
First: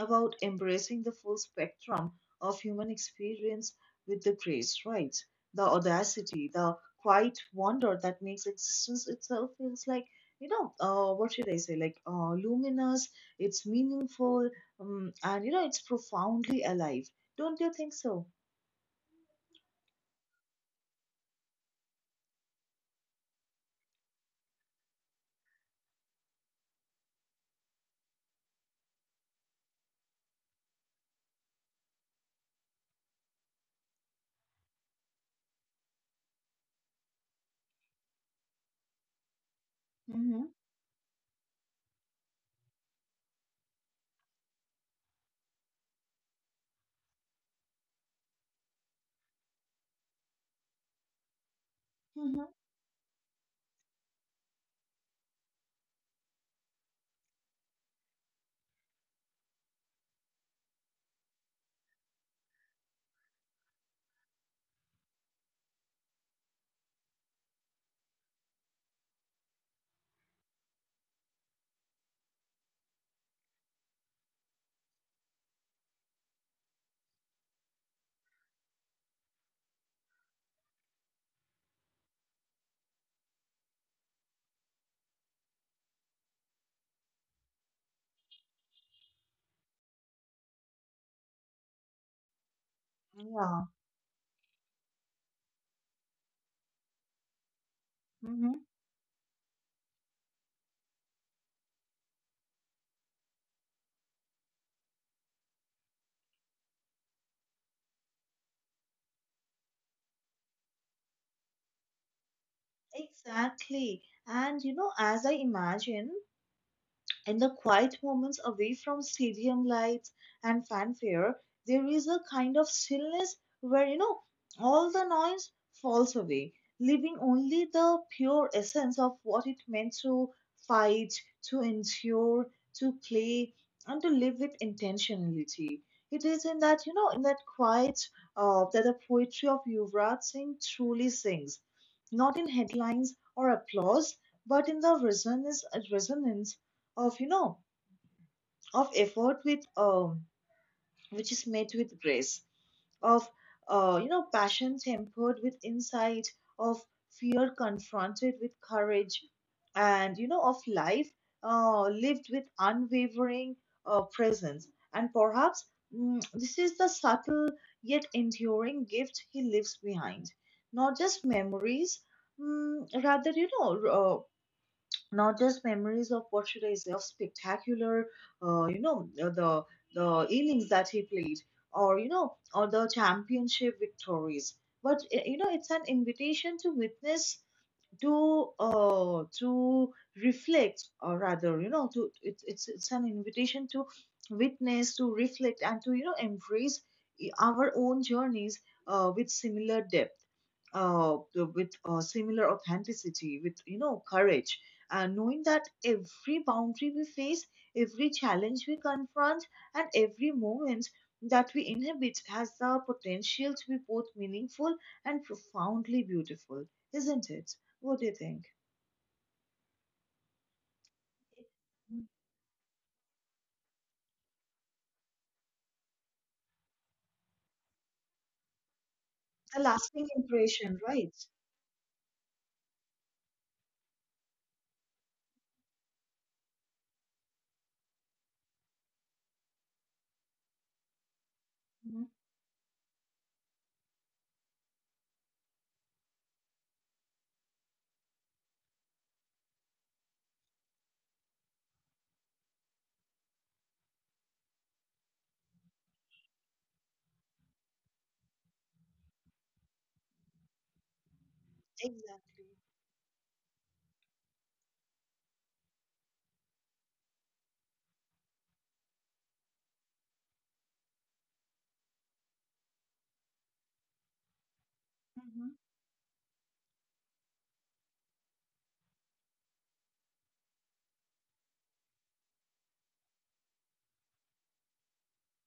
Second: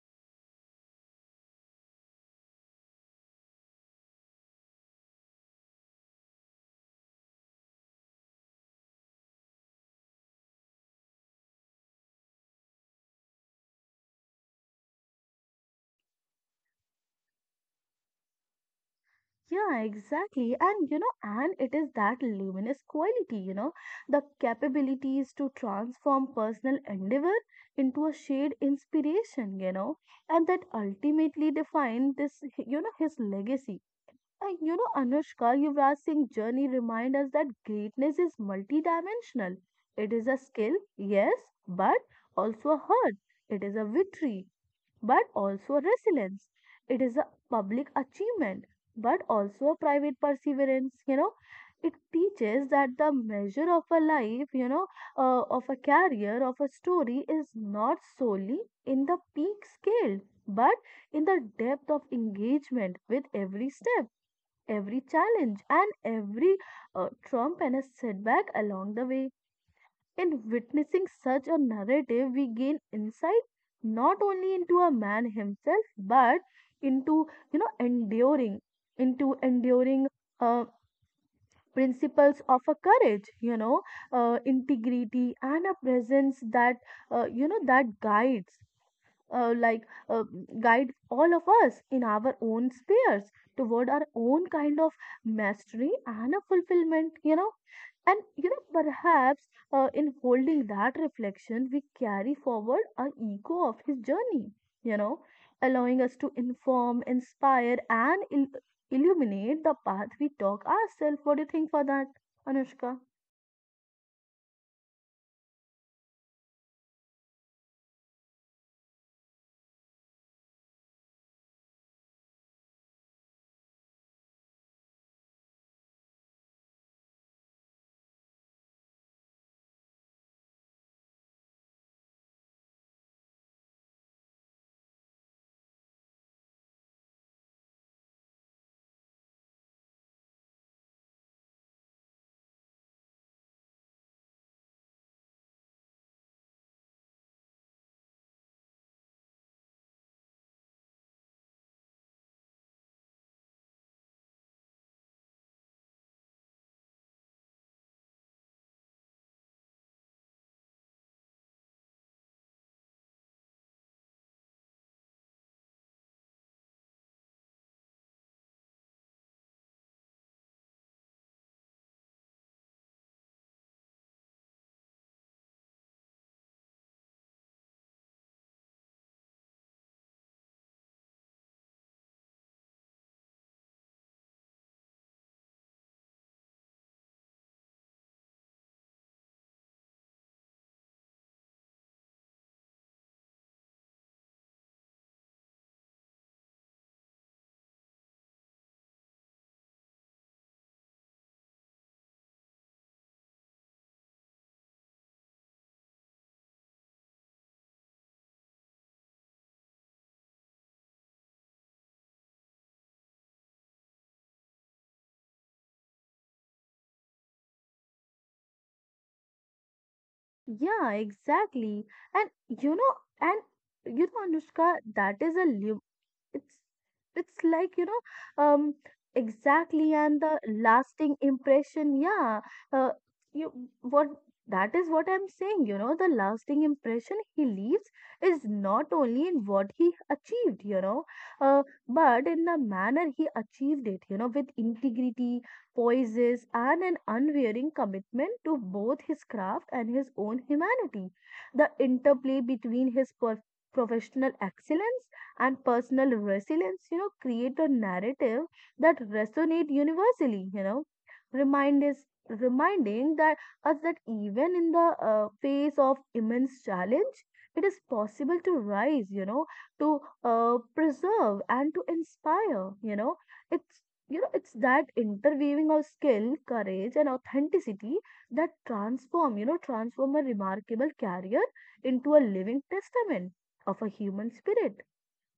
Speaker 1: about embracing the full spectrum of human experience with the grace, right? The audacity, the quiet wonder that makes existence itself feels like, you know, what should I say, like luminous, it's meaningful, and, you know, it's profoundly alive. Don't you think so?
Speaker 2: Yeah, exactly. And and it is that luminous quality, the capabilities to transform personal endeavor into a shared inspiration, and that ultimately define this, his legacy. You know, Anushka, Yuvraj Singh journey reminds us that greatness is multidimensional. It is a
Speaker 1: Mm-hmm.
Speaker 2: skill, yes, but also a hurt. It is a victory, but also a resilience. It is a public achievement, but also a private perseverance. You know, it
Speaker 1: Mm-hmm.
Speaker 2: teaches that the measure of a life, of a career, of a story is not solely in the peak scale, but in the depth of engagement with every step every challenge and every trump and a setback along the way. In witnessing such a narrative, we gain insight not only into a man himself, but into you know enduring, into enduring uh, principles of a courage, integrity and a presence that uh, you know that guides uh, like uh, guide all of us in our own spheres
Speaker 1: Yeah.
Speaker 2: toward our own kind of mastery and a fulfillment. You know and you
Speaker 1: Mm-hmm.
Speaker 2: know perhaps In holding that reflection we carry forward our ego of his journey, you know allowing us to inform inspire and illuminate the path we talk ourselves. What do you think for that, Anushka?
Speaker 1: Exactly. And you know, as I imagine, in the quiet moments away from stadium lights and fanfare, there is a kind of stillness where, you know, all the noise falls away, leaving only the pure essence of what it meant to fight, to endure, to play, and to live with intentionality. It is in that, you know, in that quiet, that the poetry of Yuvraj Singh truly sings, not in headlines or applause, but in the resonance, resonance of you know of effort with which is met with grace, of you know passion tempered with insight, of fear confronted with courage, and you know of life lived with unwavering presence. And perhaps this is the subtle yet enduring gift he leaves behind, not just memories, rather you know not just memories of what should I say of spectacular, the innings that he played, or you know, or the championship victories. But you know, it's an invitation to witness, to reflect, or rather, you know, to it's an invitation to witness, to reflect, and to you know, embrace our own journeys with similar depth, with similar authenticity, with you know courage, and knowing that every boundary we face, every challenge we confront, and every moment that we inhabit has the potential to be both meaningful and profoundly beautiful, isn't it? What do you think?
Speaker 2: Yeah, exactly. And you know and you know Anushka, that is a it's it's like you know
Speaker 1: A
Speaker 2: exactly
Speaker 1: lasting
Speaker 2: and the
Speaker 1: impression, right?
Speaker 2: lasting impression, yeah. uh, you what That is what I'm saying, you know, the lasting impression he leaves is not only in what he achieved, uh,
Speaker 1: Mhm.
Speaker 2: but in the manner he achieved it, you know, with integrity poises and an unwavering commitment to both his craft and his own humanity. The interplay between his professional excellence and personal resilience, you know, create a narrative that resonate universally, you know, remind us,
Speaker 1: Exactly.
Speaker 2: reminding that us that even in the face of immense challenge, it is possible to rise, you know, to preserve and to inspire, you know. It's it's that
Speaker 1: Mhm.
Speaker 2: interweaving of skill, courage, and authenticity that transform a remarkable career into a living testament of a human spirit,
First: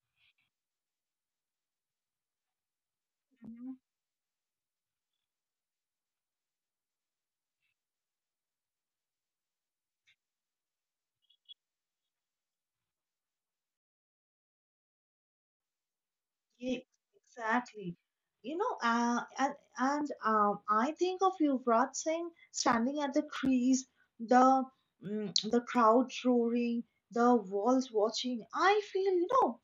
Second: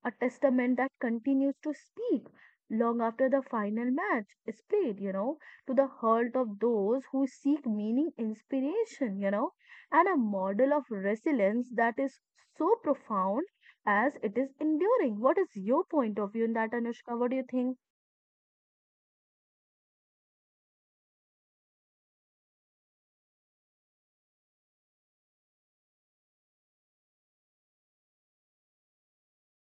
Speaker 2: a testament that continues to speak long after the
Speaker 1: Mhm.
Speaker 2: final match is played, you know, to the heart of those who seek meaning, inspiration, you know, and a model of resilience that is so profound as it is enduring. What is your point of view in that,
Speaker 1: Yeah,
Speaker 2: Anushka? What do you think?
Speaker 1: exactly. You know, and I think of Yuvraj Singh standing at the crease, the the crowd roaring, the walls watching. I feel, you know,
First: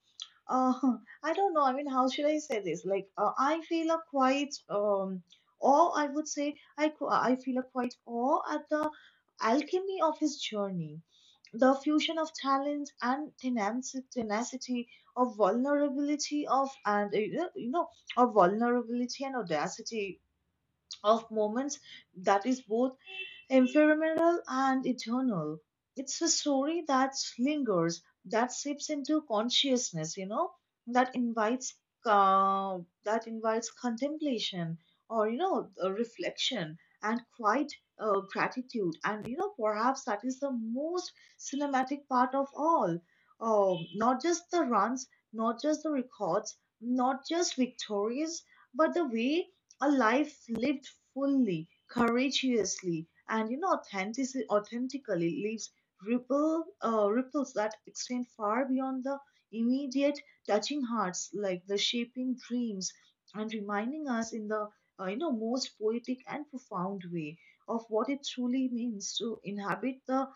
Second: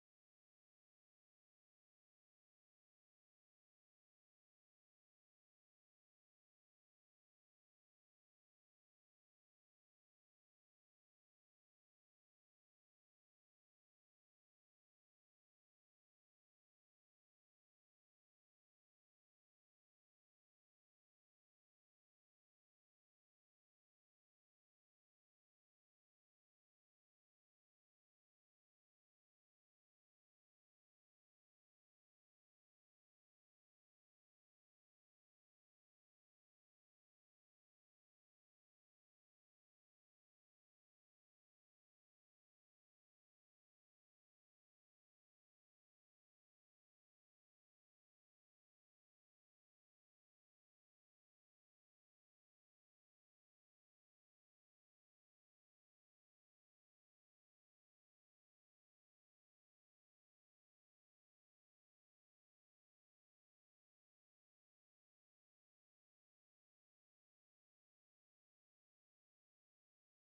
Speaker 1: uh, I don't know. I mean, how should I say this? Like, I feel a quite awe. I would say I I feel a quite awe at the alchemy of his journey, the fusion of talent and tenacity, of vulnerability of and you know of vulnerability and audacity, of moments that is both ephemeral and eternal. It's a story that lingers, that seeps into consciousness, you know, that invites uh, contemplation, or reflection, and quiet gratitude. And you know, perhaps that is the most cinematic part of all. Not just the runs, not just the records, not just victories, but the way a life lived fully, courageously, and you know authentically leaves ripples that extend far beyond the immediate, touching hearts like the shaping dreams, and reminding us in the you know most poetic and profound way of what it truly means to inhabit the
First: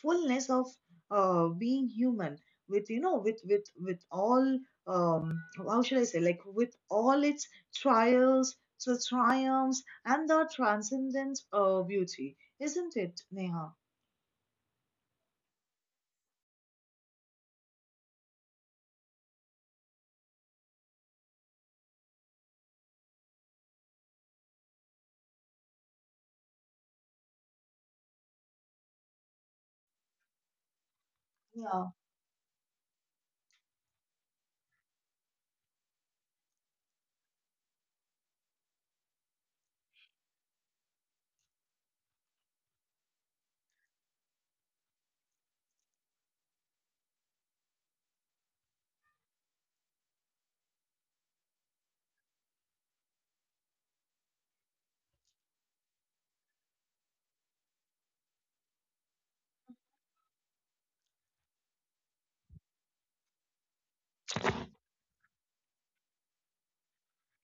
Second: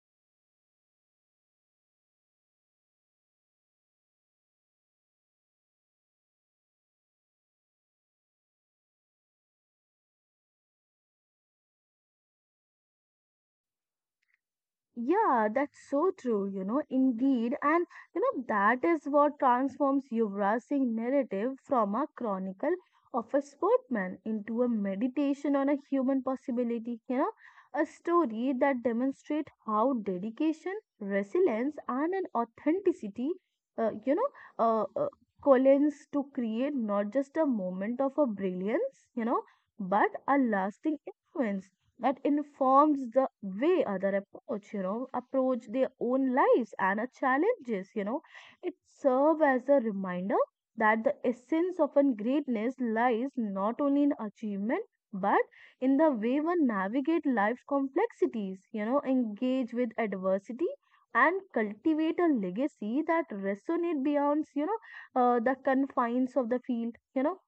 Speaker 1: fullness of being human, with you know with all um how should I say, like with all its trials to triumphs and the transcendent beauty, isn't it, Neha?
Speaker 2: Yeah, that's so true, you know, indeed. And, you know, that is what transforms Yuvraj Singh narrative from a chronicle of a sportsman into a meditation on a human possibility, you know, a story that demonstrates how dedication, resilience,
Speaker 1: Yeah.
Speaker 2: and an authenticity, uh, you know, uh, uh, collides to create not just a moment of a brilliance, you know, but a lasting influence that informs the way other approach their own lives and our challenges, you know. It serves as a reminder that the essence of an greatness lies not only in achievement but in the way one navigate life's complexities, you know, engage with adversity and cultivate a legacy that resonate beyond, the confines of the field,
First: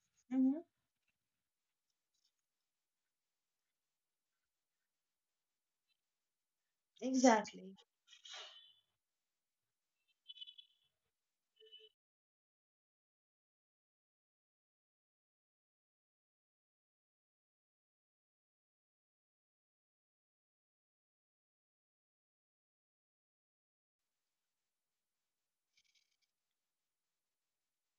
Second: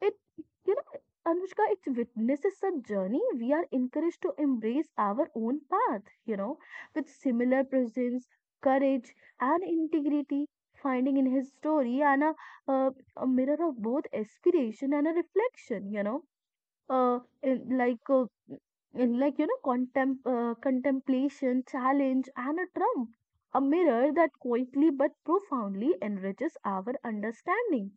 Speaker 2: it,
Speaker 1: Hmm.
Speaker 2: you know, Anushka, it witnesses a journey. We are encouraged to embrace our own path, you know, with similar
Speaker 1: Exactly.
Speaker 2: presence, courage, and integrity. Finding in his story and uh, a mirror of both aspiration and a reflection, you know uh, in, like uh, in like you know contem- contemplation challenge and a trump, a mirror that quietly but profoundly enriches our understanding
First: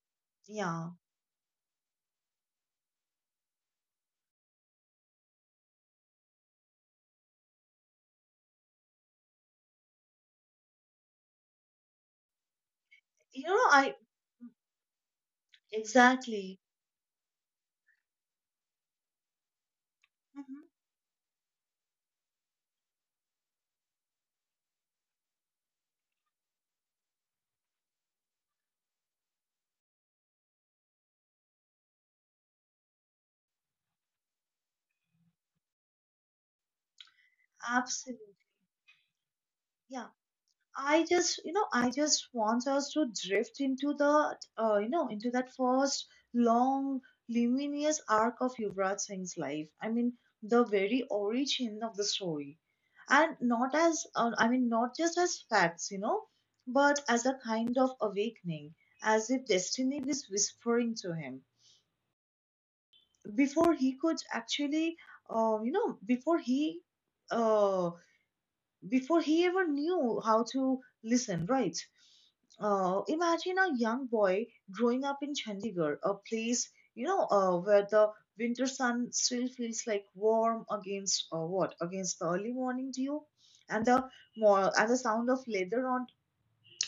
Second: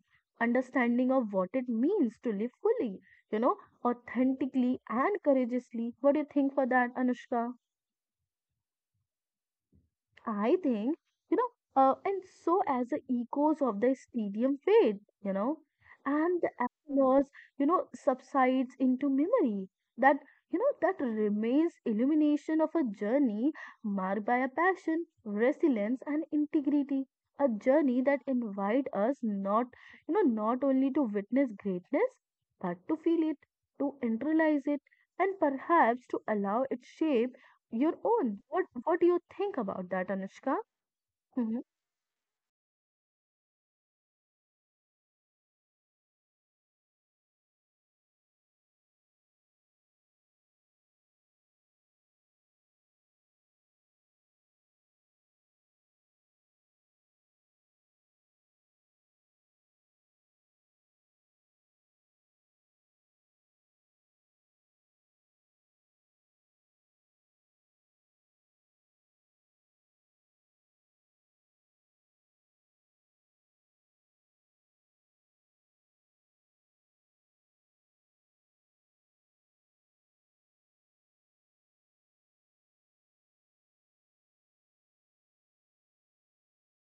Speaker 1: Yeah.
Speaker 2: understanding of what it means to live fully, you know, authentically and courageously. What do you think for that, Anushka? I think, you know, and so as the
Speaker 1: You
Speaker 2: echoes
Speaker 1: know,
Speaker 2: of the
Speaker 1: I
Speaker 2: stadium fade, you know, and the
Speaker 1: exactly.
Speaker 2: applause, you know, subsides into memory. That, you
Speaker 1: Hmm.
Speaker 2: know, that remains illumination of a journey marked by a passion, resilience, and integrity. A journey that invite us not, not only to witness greatness, but to feel it, to internalize it, and perhaps to allow it shape your own.
Speaker 1: Absolutely.
Speaker 2: What do you think about that,
Speaker 1: Yeah.
Speaker 2: Anushka?
Speaker 1: I just,
Speaker 2: Mm-hmm.
Speaker 1: you know, I just want us to drift into the, you know, into that first long, luminous arc of Yuvraj Singh's life. I mean, the very origin of the story, and not as, I mean, not just as facts, you know, but as a kind of awakening, as if destiny was whispering to him before he could actually, uh, you know, before he, uh, before he ever knew how to listen, right? Imagine a young boy growing up in Chandigarh, a place, where the winter sun still feels like warm against what? Against the early morning dew and the sound of leather on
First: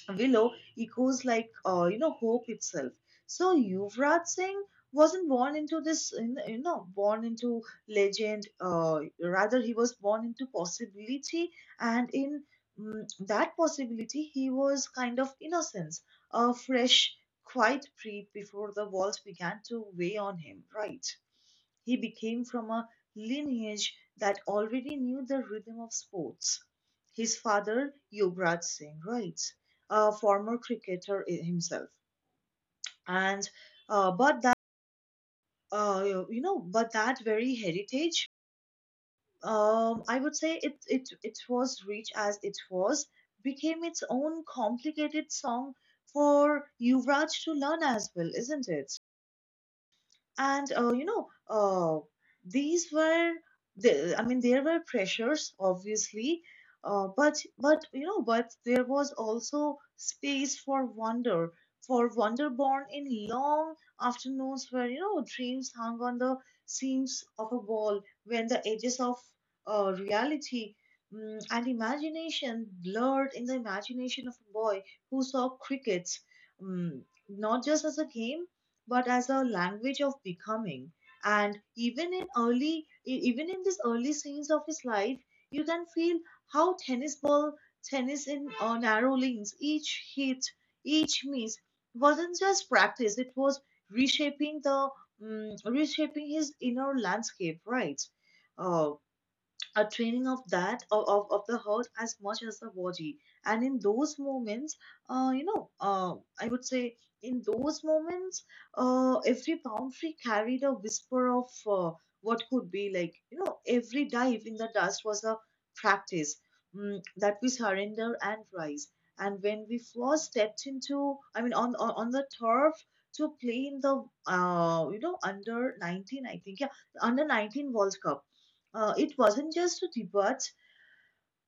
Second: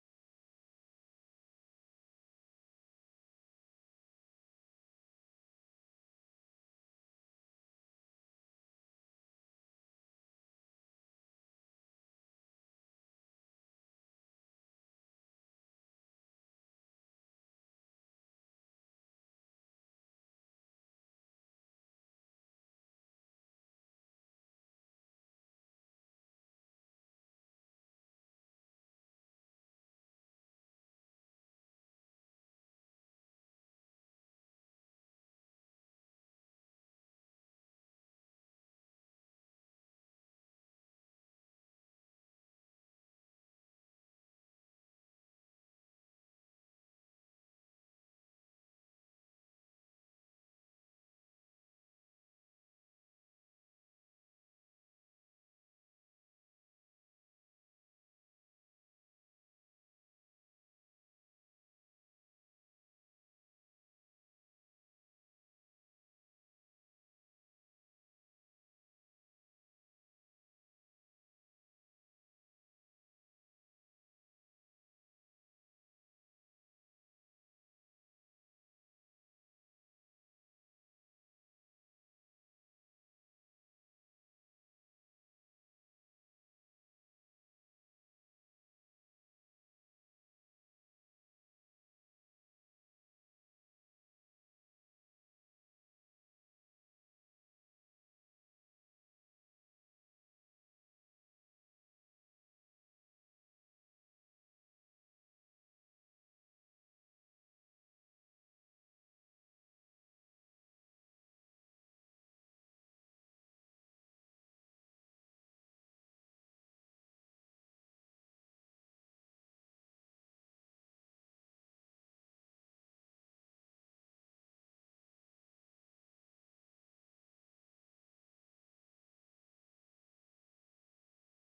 Speaker 1: Willow echoes like, you know, hope itself. So Yuvraj Singh wasn't born into this, you know, born into legend. Rather, he was born into possibility, and in that possibility, he was kind of innocence, a fresh, quiet breath before the walls began to weigh on him. Right? He became from a lineage that already knew the rhythm of sports. His father, Yuvraj Singh, writes, a former cricketer himself, and uh, but that uh, but that very heritage, I would say it was rich as it was, became its own complicated song for Yuvraj to learn as well, isn't it? And these were I mean, there were pressures obviously, but you know but there was also space for wonder born in long afternoons where, dreams hung on the seams of a wall, when the edges of reality, and imagination blurred in the imagination of a boy who saw crickets, mm, not just as a game but as a language of becoming. And even in these early scenes of his life, you can feel how tennis in narrow lanes, each hit, each miss wasn't just practice; it was reshaping the, reshaping his inner landscape, right? Uh, a training of of the heart as much as the body. And in those moments, you know I would say in those moments every boundary carried a whisper of uh, what could be. Like, every dive in the dust was a practice, that we surrender and rise. And when we first stepped into I mean, on the turf to play in the under 19, I think, yeah, under 19 World Cup, it wasn't just a debate,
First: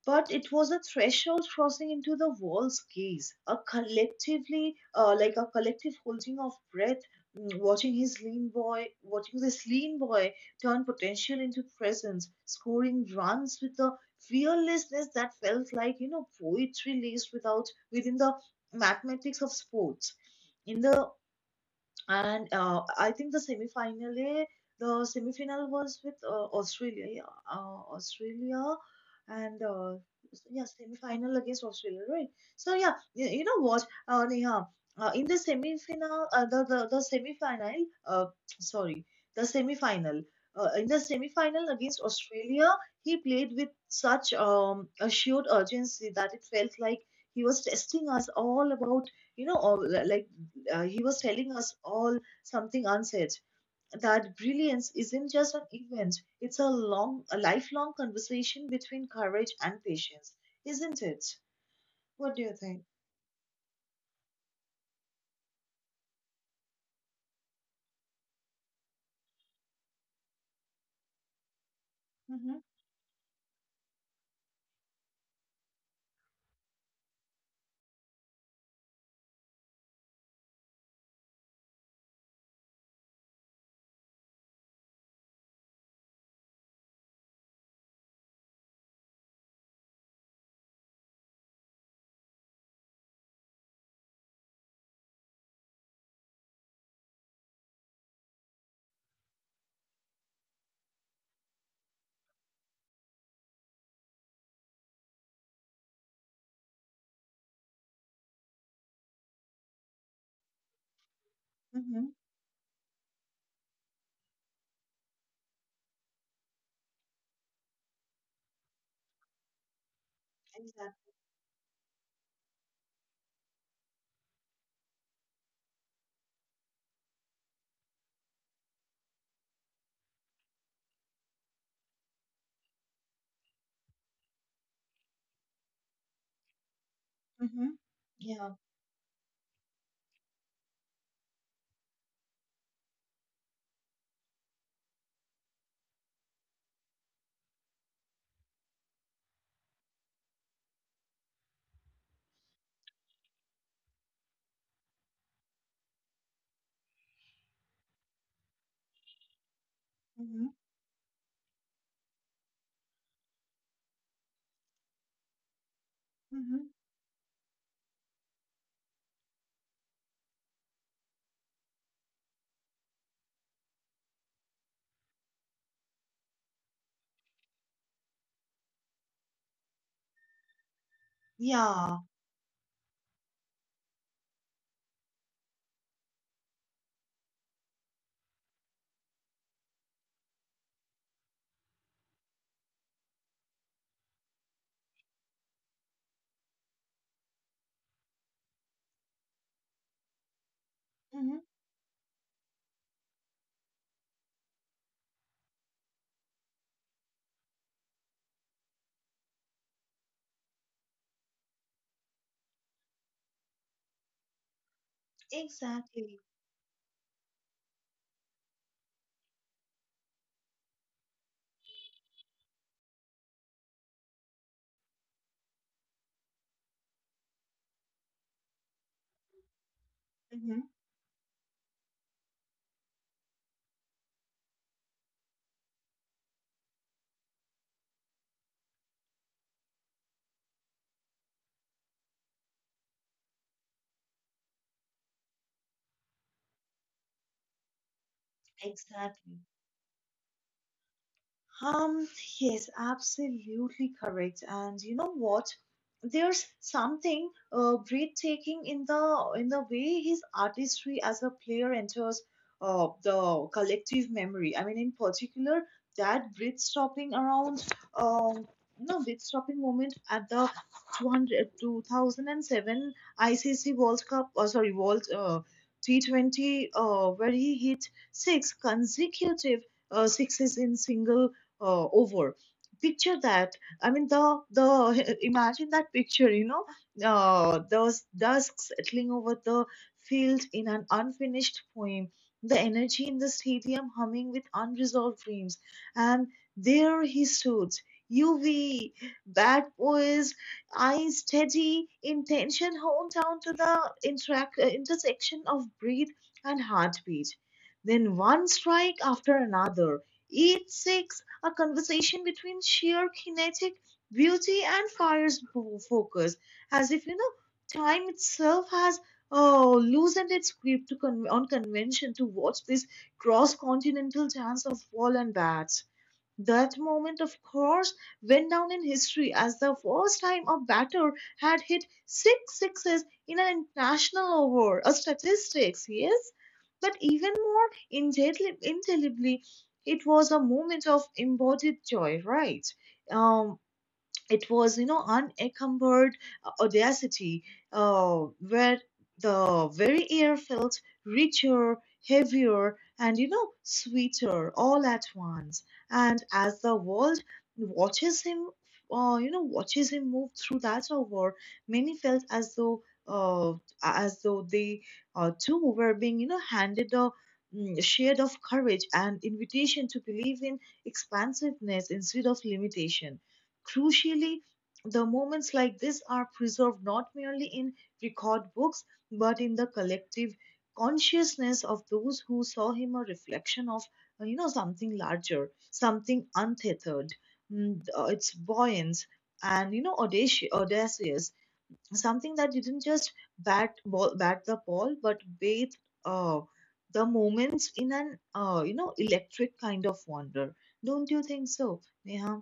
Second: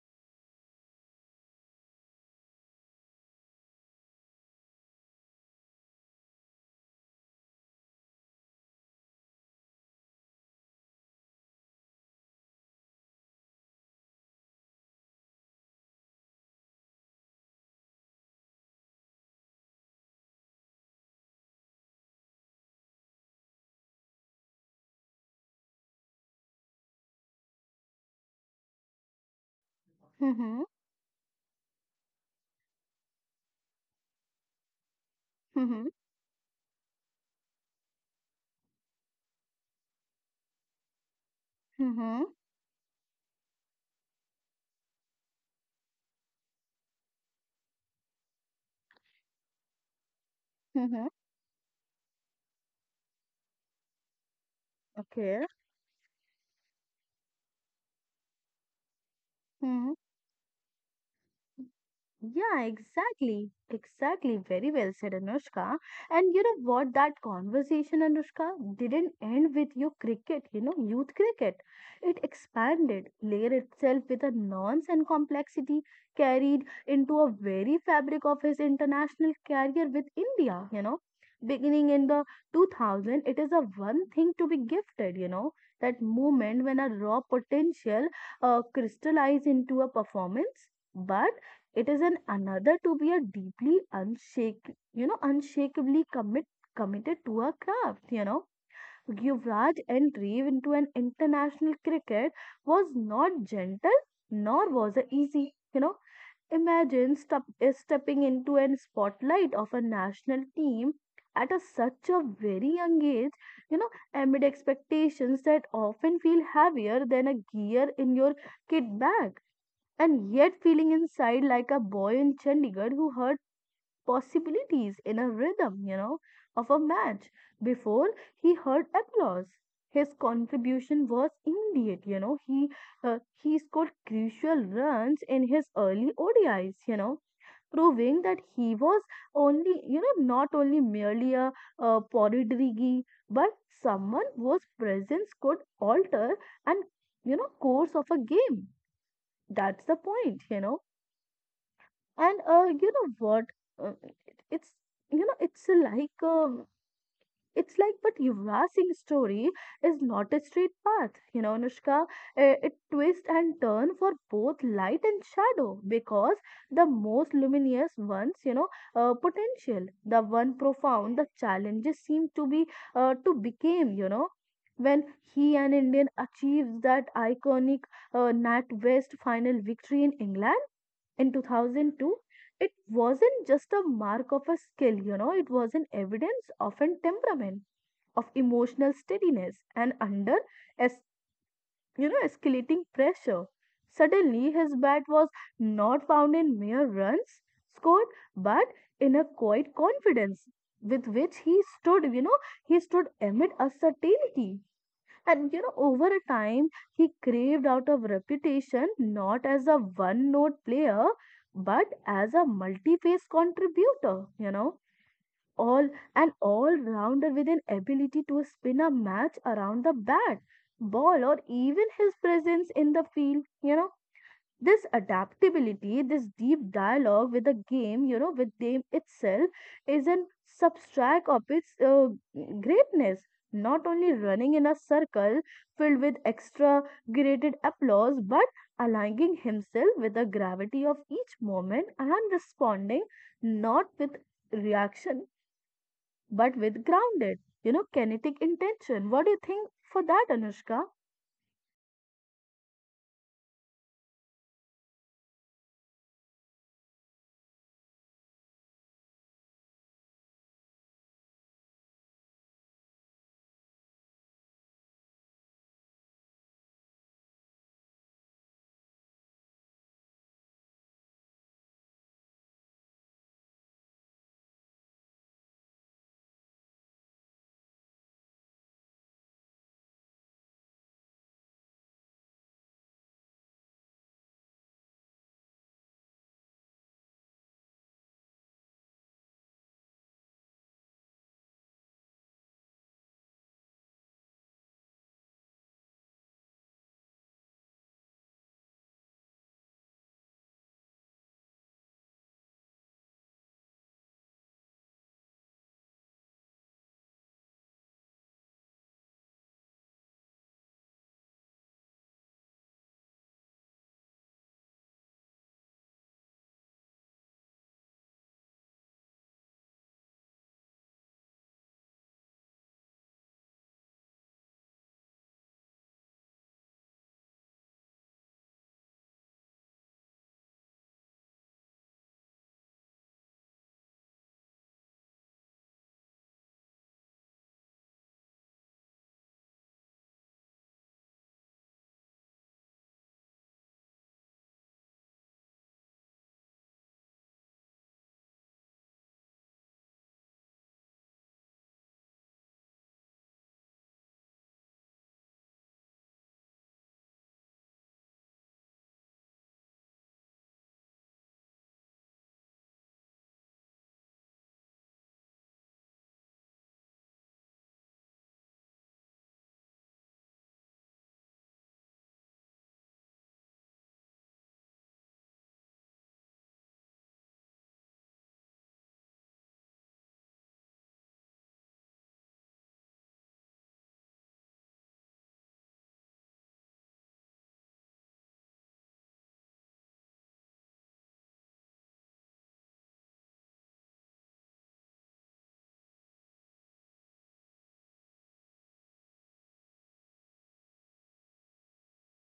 Speaker 1: but it was a threshold crossing into the world's gaze, a like a collective holding of breath, watching this lean boy turn potential into presence, scoring runs with a fearlessness that felt like, poetry laced without within the mathematics of sports. In the and I think the semi final was with Australia, yeah, Australia, and uh,
Speaker 2: Mm-hmm.
Speaker 1: yeah, semi final against Australia, right? So yeah, you know what, Neha, in the semi
Speaker 2: Mm-hmm.
Speaker 1: final, the semi final, uh, sorry, the semi final. In the semi final against
Speaker 2: Mm-hmm.
Speaker 1: Australia, he played with such assured urgency that it felt like he was testing us all about, all, like, he
Speaker 2: Mm-hmm.
Speaker 1: was telling us all something unsaid, that brilliance isn't
Speaker 2: Okay.
Speaker 1: just an event, it's a lifelong conversation between courage and
Speaker 2: Mm-hmm.
Speaker 1: patience, isn't it? What do you
Speaker 2: Yeah,
Speaker 1: think?
Speaker 2: exactly. Exactly. Very well said, Anushka. And you know what? That conversation, Anushka, didn't end with your cricket, you know, youth cricket. It
Speaker 1: Mm-hmm,
Speaker 2: expanded, layered itself with a nuance and complexity carried into a very fabric of his international career with India, you know. Beginning in the 2000, it is a one thing to be gifted, you know, that moment when a raw potential crystallized into a performance. But it is an another to be a deeply unshakably committed to her craft, you know. Yuvraj's entry into an international cricket was not gentle nor was it easy, you know. Imagine stepping into a spotlight of a national team at such
Speaker 1: mm-hmm,
Speaker 2: a very young age, you know, amid expectations that often feel heavier than a gear in your kit bag and yet feeling
Speaker 1: exactly.
Speaker 2: inside like a boy in Chandigarh who heard possibilities in a rhythm, you know, of a match before he heard applause. His contribution was immediate, you know. He scored crucial runs in his early ODIs, you know,
Speaker 1: Mm-hmm,
Speaker 2: proving that
Speaker 1: yeah.
Speaker 2: he was only, you know, not only merely a Poridrigi, but someone whose presence could alter and you know course of a game, that's the point, you know. And you know what, it- it's you know it's like but Yuvraj Singh's story is not a
Speaker 1: Mm-hmm,
Speaker 2: straight path, you know Anushka, it twists and turn for both light and shadow because
Speaker 1: mm-hmm,
Speaker 2: the most luminous ones, you know, potential the one profound the challenges seem to be, to became you know when he an Indian achieves that iconic Nat West final victory in England in
Speaker 1: yeah.
Speaker 2: 2002, it wasn't just a mark of a skill, you know, it was an evidence of an temperament, of emotional steadiness, and es- you know, escalating pressure. Suddenly, his bat was not found in mere runs scored, but in a quiet confidence with which
Speaker 1: Mm-hmm,
Speaker 2: he stood, you know, he stood amid uncertainty. And you know, over a time, he craved out of reputation not as a one note player, but as a multi phase contributor, you know, all
Speaker 1: exactly.
Speaker 2: an all rounder with an ability to spin a match around the bat, ball, or even his presence in the field, you know, this adaptability this deep dialogue with the game, you know, with game itself is an
Speaker 1: Mm-hmm,
Speaker 2: substract of its greatness, not only running in a circle filled with extra graded applause but aligning himself with the gravity of each moment and responding not with reaction but with grounded, you know, kinetic intention. What do you
Speaker 1: exactly.
Speaker 2: think for that, Anushka?
Speaker 1: Um, yes, absolutely correct. And you know what? There's something breathtaking in the way his artistry as a player enters, the collective memory. I mean, in particular, that breath-stopping around, um, no breath-stopping moment at the 2007 ICC World Cup, or sorry, World T20, where he hit six consecutive sixes in single over. Picture that, I mean, the imagine that picture. Those dusk settling over the field in an unfinished poem, the energy in the stadium humming with unresolved dreams, and there he stood, uv bad boys, eyes steady, intention honed down to the intersection of breath and heartbeat. Then one strike after another, each six a conversation between sheer kinetic beauty and fire's focus, as if, time itself has, oh, loosened its grip to con- on convention, to watch this cross-continental dance of ball and bats. That moment, of course, went down in history as the first time a batter had hit six sixes in an international over, a statistics, yes? But even more indelibly, it was a moment of embodied joy, right? Um, it was, unencumbered audacity, where the very air felt richer, heavier, and, sweeter all at once. And as the world watches him watches him move through that hour, many felt uh, as though they, too, were being, handed a, shade of courage, and invitation to believe in expansiveness instead of limitation. Crucially, the moments like this are preserved not merely in record books, but in the collective consciousness of those who saw him, a reflection of, something larger, something untethered, its buoyance, and audacious, something that didn't just bat the ball, but bathed, uh, the moments in an electric kind of wonder. Don't you think so, Neha?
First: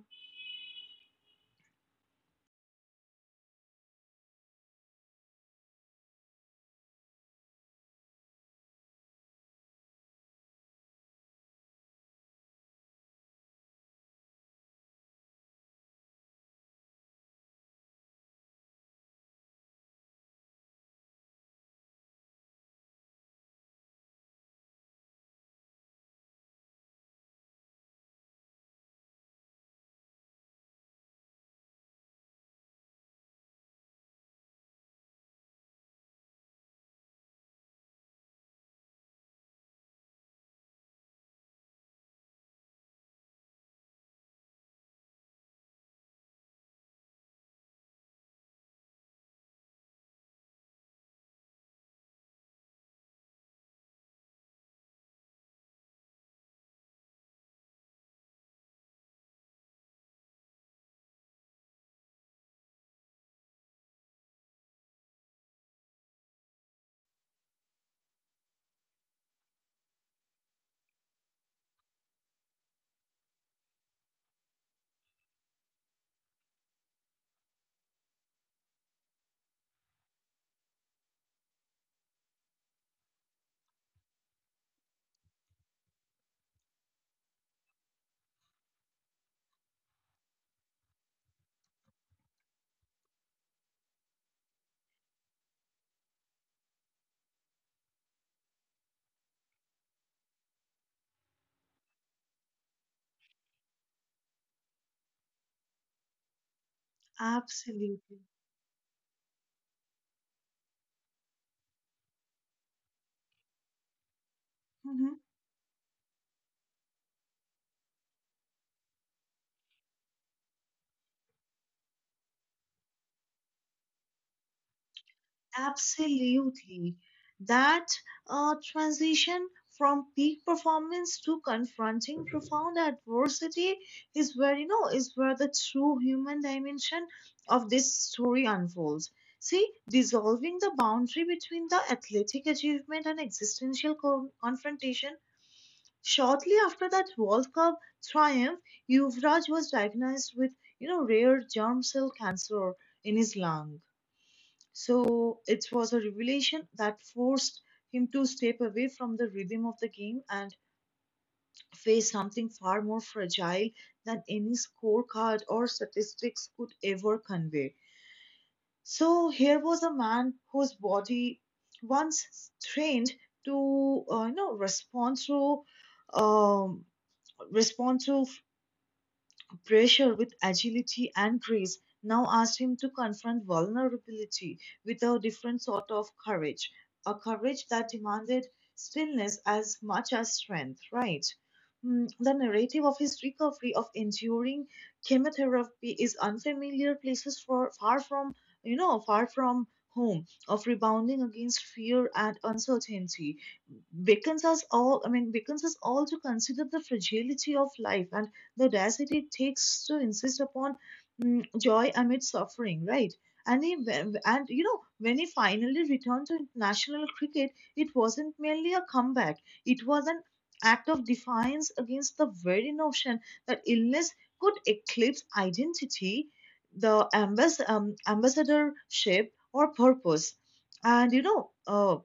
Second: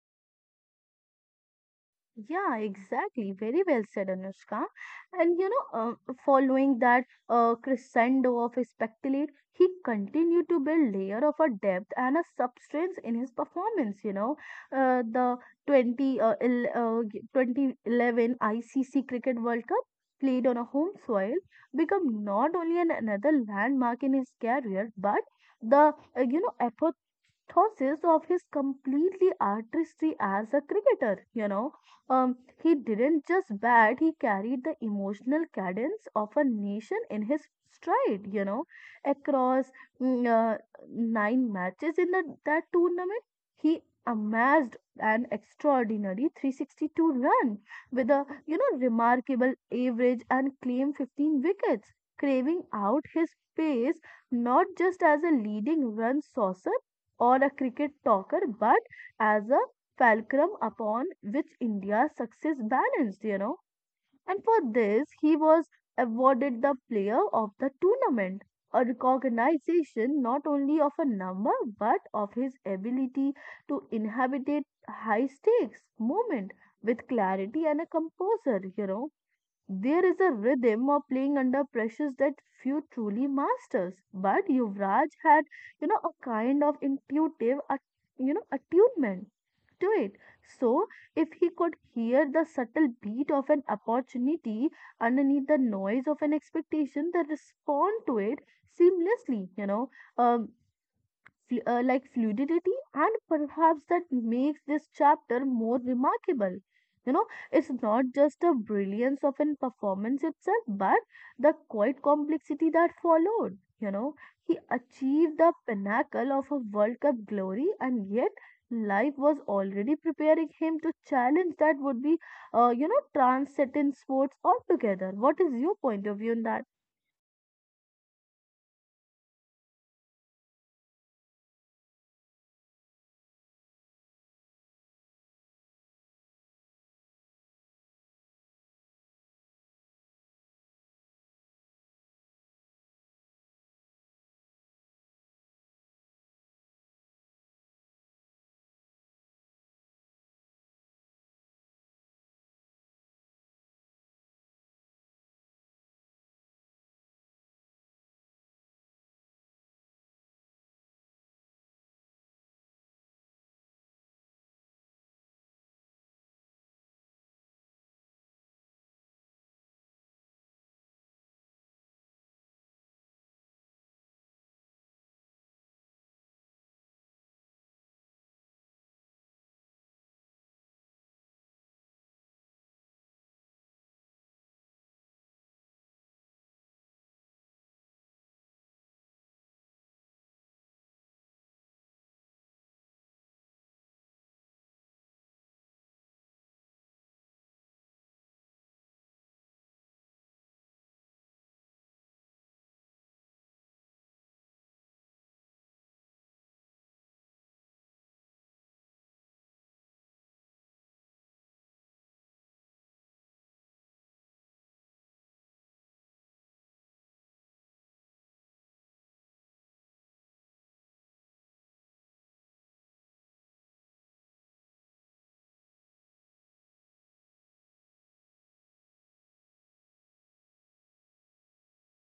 Speaker 2: Yeah, exactly. Very well said, Anushka. And you know, following that crescendo of speculate, he continued to build layer of a depth and a substance in his performance. You know, the 2011 ICC Cricket World Cup played on a home soil become not only an, another landmark in his career, but the thoughts of his completely artistry as a cricketer, you know. Um, he didn't just bat, he carried the emotional cadence of a nation in his stride, you know, across mm, uh, nine matches in the, that tournament. He amassed an extraordinary 362 run with a, remarkable average and claimed 15 wickets, craving out his pace not just as a leading run saucer or a cricket talker, but as a fulcrum upon which India's success balanced. You know. And for this, he was awarded the player of the tournament, a recognition not only of a number but of his ability to inhabit high stakes moment with clarity and a composure. You know. There is a rhythm of playing under pressures that few truly masters. But Yuvraj had, a kind of intuitive, attunement to it. So, if he could hear the subtle beat of an opportunity underneath the noise of an expectation, then respond to it seamlessly. Um, like fluidity, and perhaps that makes this chapter more remarkable you know it's not
Speaker 1: Absolutely.
Speaker 2: just the brilliance of an performance itself, but the quiet complexity that followed. He
Speaker 1: Mhm.
Speaker 2: achieved the pinnacle of a world cup glory, and yet life was already preparing him to challenge that would be transcend in sports altogether. What is your point of view on that?
Speaker 1: Absolutely. That transition from peak performance to confronting profound adversity is where, is where the true human dimension of this story unfolds. See, dissolving the boundary between the athletic achievement and existential confrontation. Shortly after that World Cup triumph, Yuvraj was diagnosed with, rare germ cell cancer in his lung. So it was a revelation that forced him to step away from the rhythm of the game and face something far more fragile than any scorecard or statistics could ever convey. So here was a man whose body, once trained to um, respond to pressure with agility and grace, now asked him to confront vulnerability with a different sort of courage, a courage that demanded stillness as much as strength, right? The narrative of his recovery, of enduring chemotherapy is unfamiliar places, for far from home, of rebounding against fear and uncertainty. Wiccans has all I mean, Wiccans has also considered the fragility of life and the audacity it takes to insist upon, joy amid suffering, right? And he, and when he finally returned to international cricket, it wasn't merely a comeback; it was an act of defiance against the very notion that illness could eclipse identity, the ambassadorship, or purpose. And you know, uh,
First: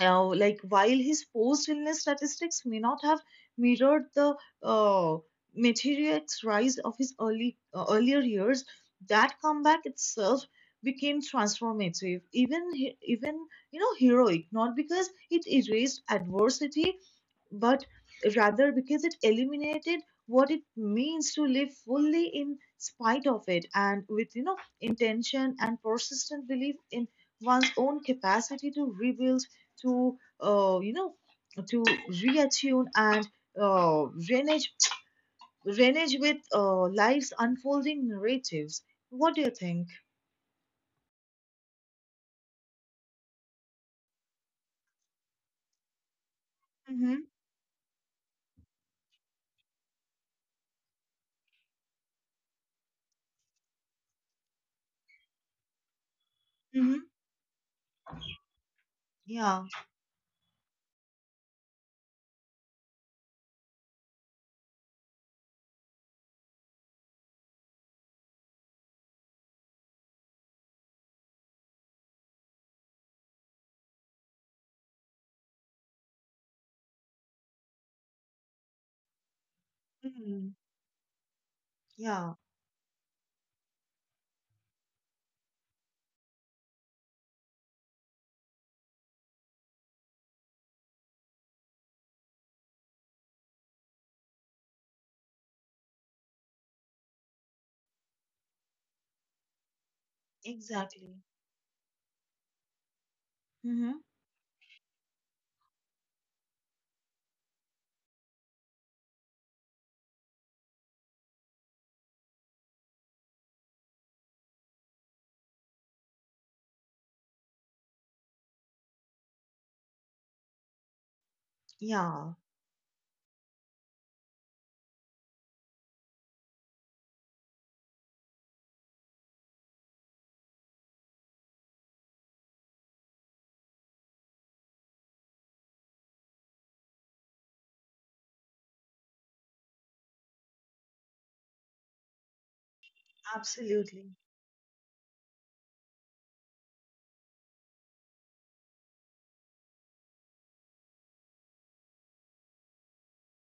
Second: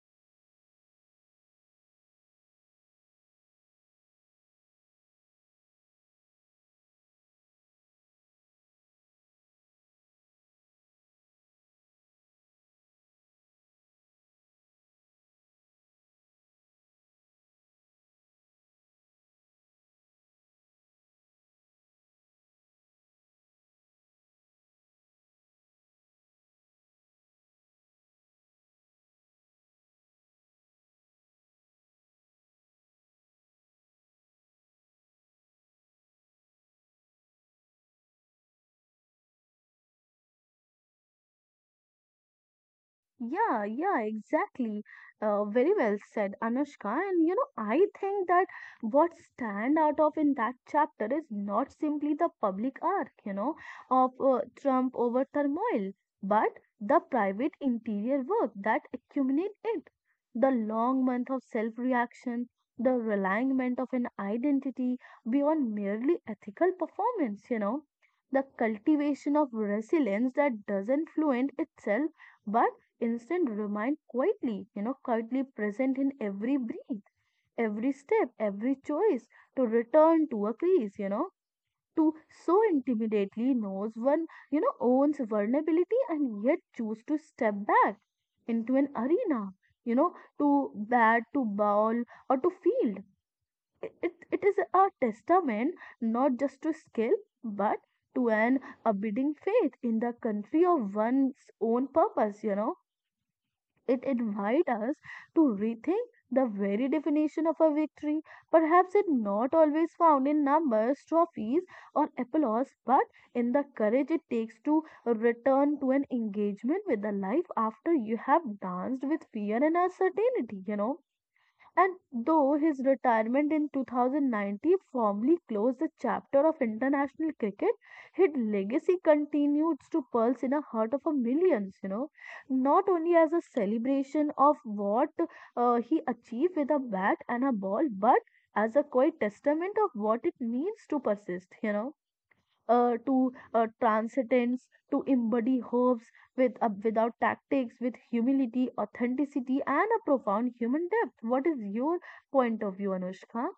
Speaker 1: uh, like, while his post illness statistics may not have mirrored the uh, meteoric rise of his early earlier years, that comeback itself became transformative, even heroic. Not because it erased adversity, but rather because it eliminated what it means to live fully in spite of it, and with, intention and persistent belief in one's own capacity to rebuild, to to reattune, and, uh, renage renage with, life's unfolding narratives. What do you think?
Speaker 2: Yeah, yeah, exactly. Very well said, Anushka.
Speaker 1: Mm-hmm.
Speaker 2: And you know, I think that what stand out of in that chapter is not simply the public arc, of Trump over turmoil, but the
Speaker 1: Mm-hmm.
Speaker 2: private interior work that accumulate
Speaker 1: Yeah.
Speaker 2: it. The long month of self-reaction, the realignment of an identity beyond merely ethical performance, the cultivation of resilience that doesn't fluent itself. But instant remind quietly, quietly present in every breath, every step, every choice to return to a
Speaker 1: Mm,
Speaker 2: crease, to
Speaker 1: yeah,
Speaker 2: so intimately knows one, owns vulnerability and yet choose to step back into an arena, you know, to bat, to ball, or to field. It is a testament not just to skill, but to an abiding faith in the country of
Speaker 1: exactly.
Speaker 2: one's own purpose.
Speaker 1: Hmm.
Speaker 2: It invites us to rethink the very definition of a victory. Perhaps it not always found in numbers, trophies, or applause, but in the courage it takes to return to an engagement with the life after you have danced with fear and uncertainty. And
Speaker 1: Yeah.
Speaker 2: though his retirement in 2019 formally closed the chapter of international cricket, his legacy continues to pulse in the heart of a millions, not only as a celebration of what he achieved with a bat and a ball, but as a quiet testament of what it means to persist, to
Speaker 1: Absolutely.
Speaker 2: transcendence, to embody hopes with without tactics, with humility, authenticity, and a profound human depth. What is your point of view, Anushka?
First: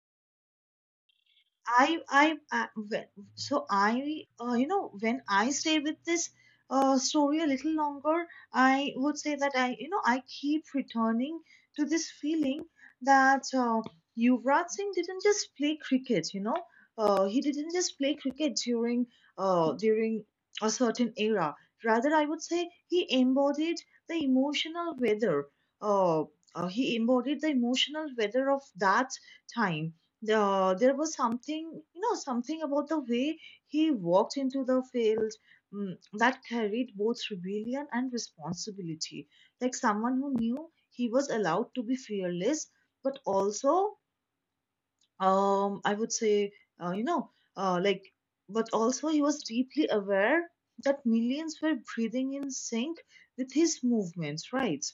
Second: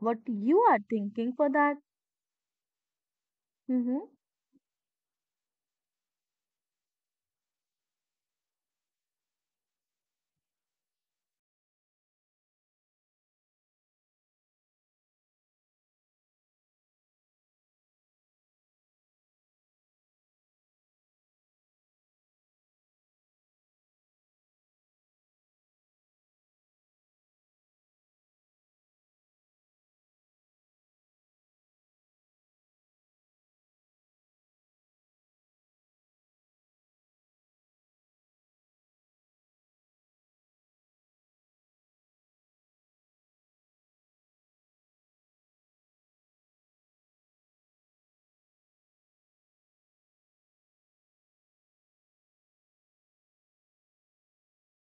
Speaker 2: What you are thinking for that?
Speaker 1: I, well, so
Speaker 2: Mm-hmm.
Speaker 1: I, when I stay with this story a little longer, I would say that I keep returning to this feeling that, Yuvraj Singh didn't just play cricket, he didn't just play cricket during a certain era. Rather, I would say he embodied the emotional weather. Uh, he embodied the emotional weather of that time. There was something, something about the way he walked into the field, that carried both rebellion and responsibility. Like someone who knew he was allowed to be fearless, but also, I would say you know like, but also, he was deeply aware that millions were breathing in sync with his movements, right?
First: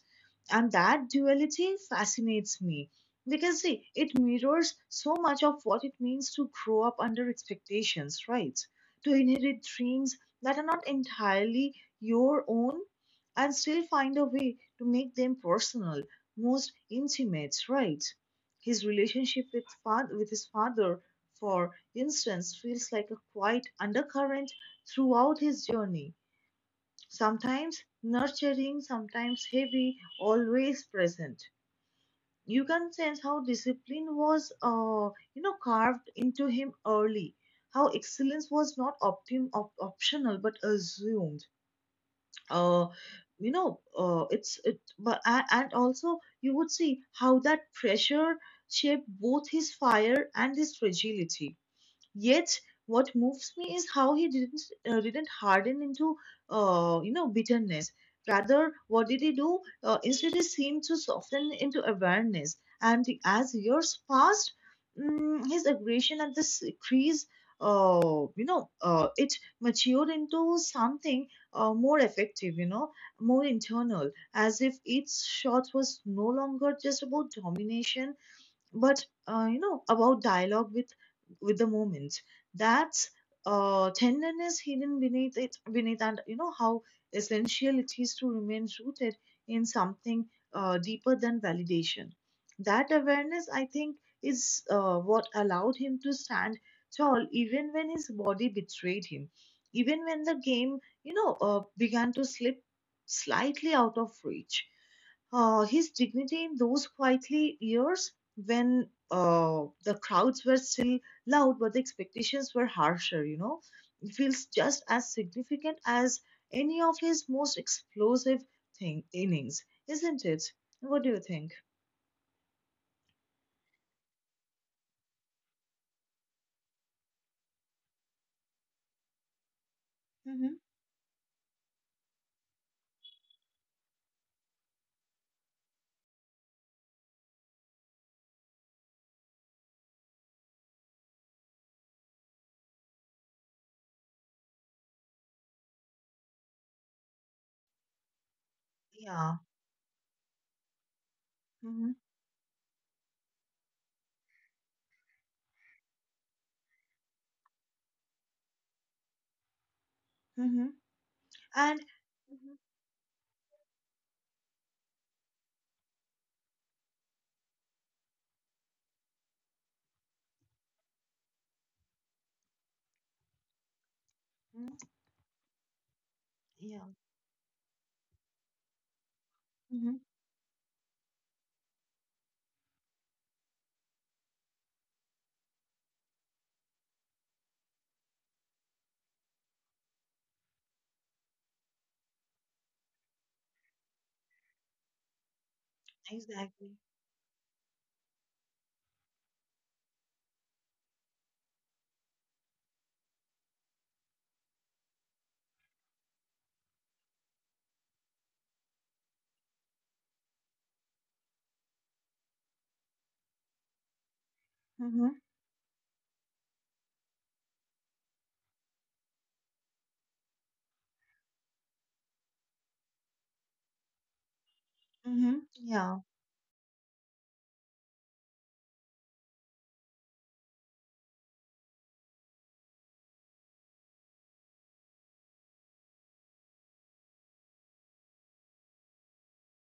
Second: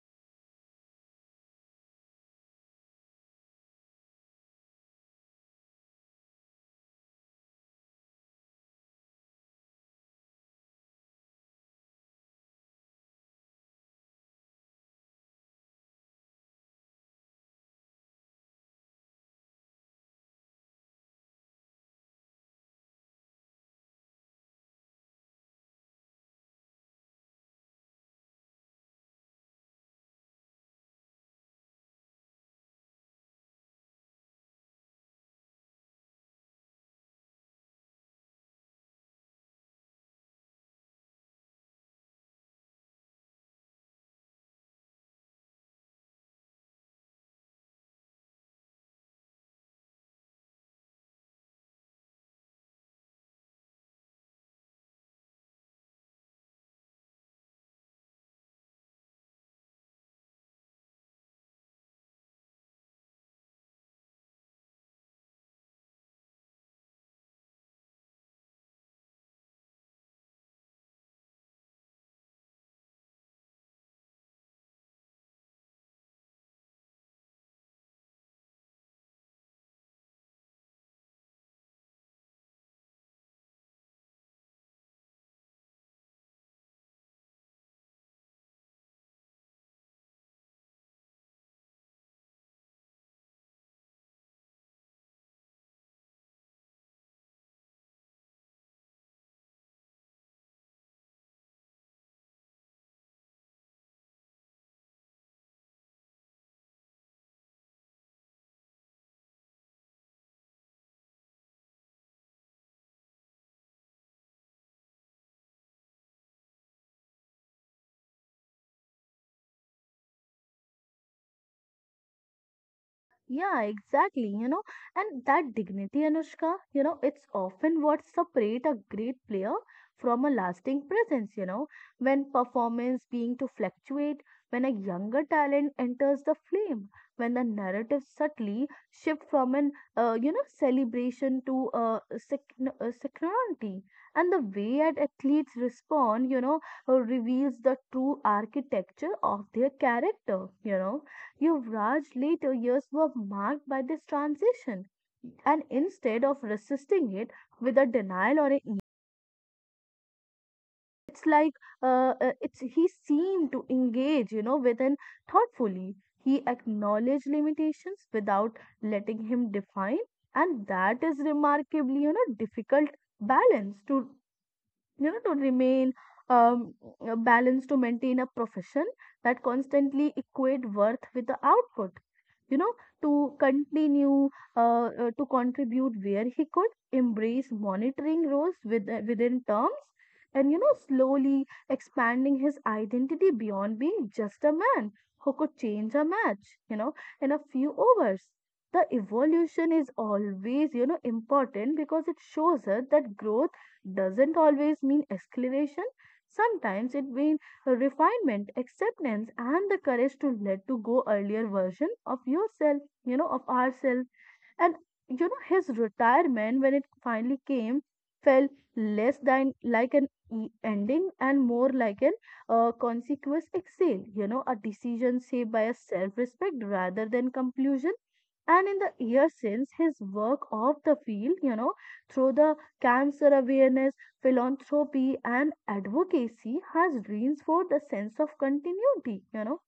Speaker 1: And that duality fascinates me, because, see, it mirrors so much of what it means to grow up under expectations, right? To inherit dreams that are not entirely your own, and still find a way to make them personal, most intimate, right? His relationship with, with his father, for instance, feels like a quiet undercurrent throughout his journey, sometimes nurturing, sometimes heavy, always present. You can sense how discipline was, carved into him early, how excellence was not optional but assumed. Uh, you know it's it but a- And also, you would see how that pressure shaped both his fire and his fragility. Yet, what moves me is how he didn't harden into, bitterness. Rather, what did he do? Instead, he seemed to soften into awareness. And as years passed, his aggression at this crease, uh, it matured into something more effective. More internal, as if each shot was no longer just about domination, but, about dialogue with the moments. That's, tenderness hidden beneath it beneath and, how essential it is to remain rooted in something, deeper than validation. That awareness, I think, is, what allowed him to stand tall even when his body betrayed him, even when the game, began to slip slightly out of reach. Uh, his dignity in those quietly years, when, the crowds were still loud but the expectations were harsher. It feels just as significant as any of his most explosive thing innings, isn't it? What do you think?
Speaker 2: Yeah, exactly. You know, and that dignity, Anushka, it's often what separates a great player from a
Speaker 1: Hmm.
Speaker 2: lasting presence, when performance being to fluctuate, when a younger talent enters the flame, when the narrative subtly shift from an, celebration to security. And the way at athletes respond, reveals the true architecture
Speaker 1: Yeah.
Speaker 2: of their character. You know
Speaker 1: Hmm.
Speaker 2: Yuvraj's later years were marked by this transition, and instead of resisting it with a denial or a ego,
Speaker 1: mm hmm
Speaker 2: it's like
Speaker 1: and Mhm.
Speaker 2: it's he seemed to engage, within thoughtfully. He acknowledged limitations without letting him define, and that is remarkably, difficult balance to,
Speaker 1: Mhm.
Speaker 2: you know, to remain um,
Speaker 1: Yeah.
Speaker 2: balanced, to maintain a profession that
Speaker 1: mm hmm
Speaker 2: constantly equate worth with the output. You know, to continue to contribute where he could, embrace monitoring roles with, within terms, and you know, slowly expanding his identity beyond being just a man who could change a match,
Speaker 1: exactly.
Speaker 2: you know, in a few hours. The evolution is always, important because it shows us that growth doesn't always mean escalation. Sometimes it means refinement, acceptance, and the courage to let to go earlier version of yourself, of ourselves. And
Speaker 1: mm hmm
Speaker 2: you know, his retirement when it finally came felt less than like an ending and more like an consequence exhale, a
Speaker 1: mm
Speaker 2: decision
Speaker 1: hmm
Speaker 2: saved by a
Speaker 1: yeah.
Speaker 2: self-respect rather than conclusion. And in the year since, his work off the field, through the cancer awareness, philanthropy, and advocacy has reinforced a sense of continuity. You know.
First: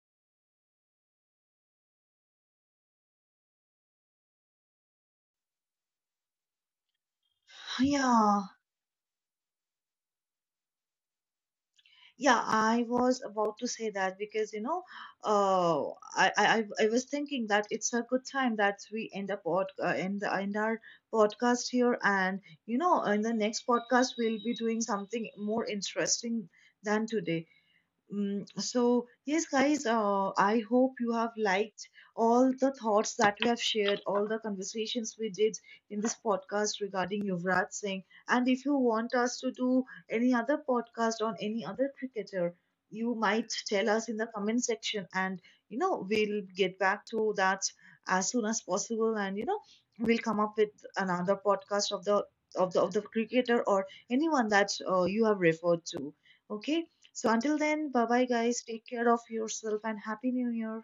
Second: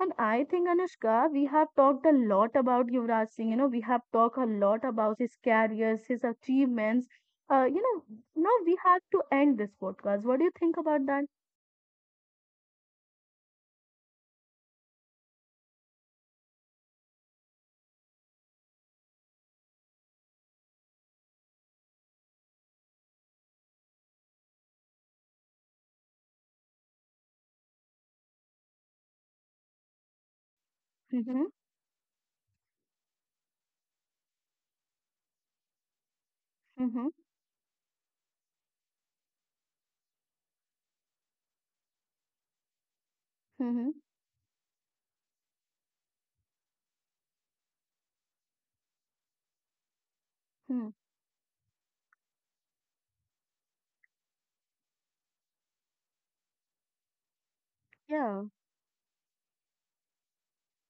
Speaker 2: And I think, Anushka, we have talked a lot about Yuvraj Singh, we have talked a lot about his careers, his achievements.
Speaker 1: Yeah.
Speaker 2: Now we have to end this podcast. What do you think about that?
Speaker 1: Yeah, I was about to say that, because, uh, I was thinking that it's a good time that we end up pod, end, the end our podcast here. And, in the next podcast, we'll be doing something more interesting than today. So yes, guys, I hope you have
Speaker 2: Mm-hmm.
Speaker 1: liked all the thoughts that we have shared, all the conversations we did in this podcast
Speaker 2: Mm-hmm.
Speaker 1: regarding Yuvraj Singh. And if you want us to do any other podcast on any other cricketer, you might
Speaker 2: Mm-hmm.
Speaker 1: tell us in the comment section, and, we'll get back to that as soon as possible. And, we'll come up with
Speaker 2: Mm-hmm.
Speaker 1: another podcast of the cricketer, or anyone that, you have referred to. Okay? So until then, bye bye,
Speaker 2: Yeah.
Speaker 1: guys. Take care of yourself, and Happy New Year.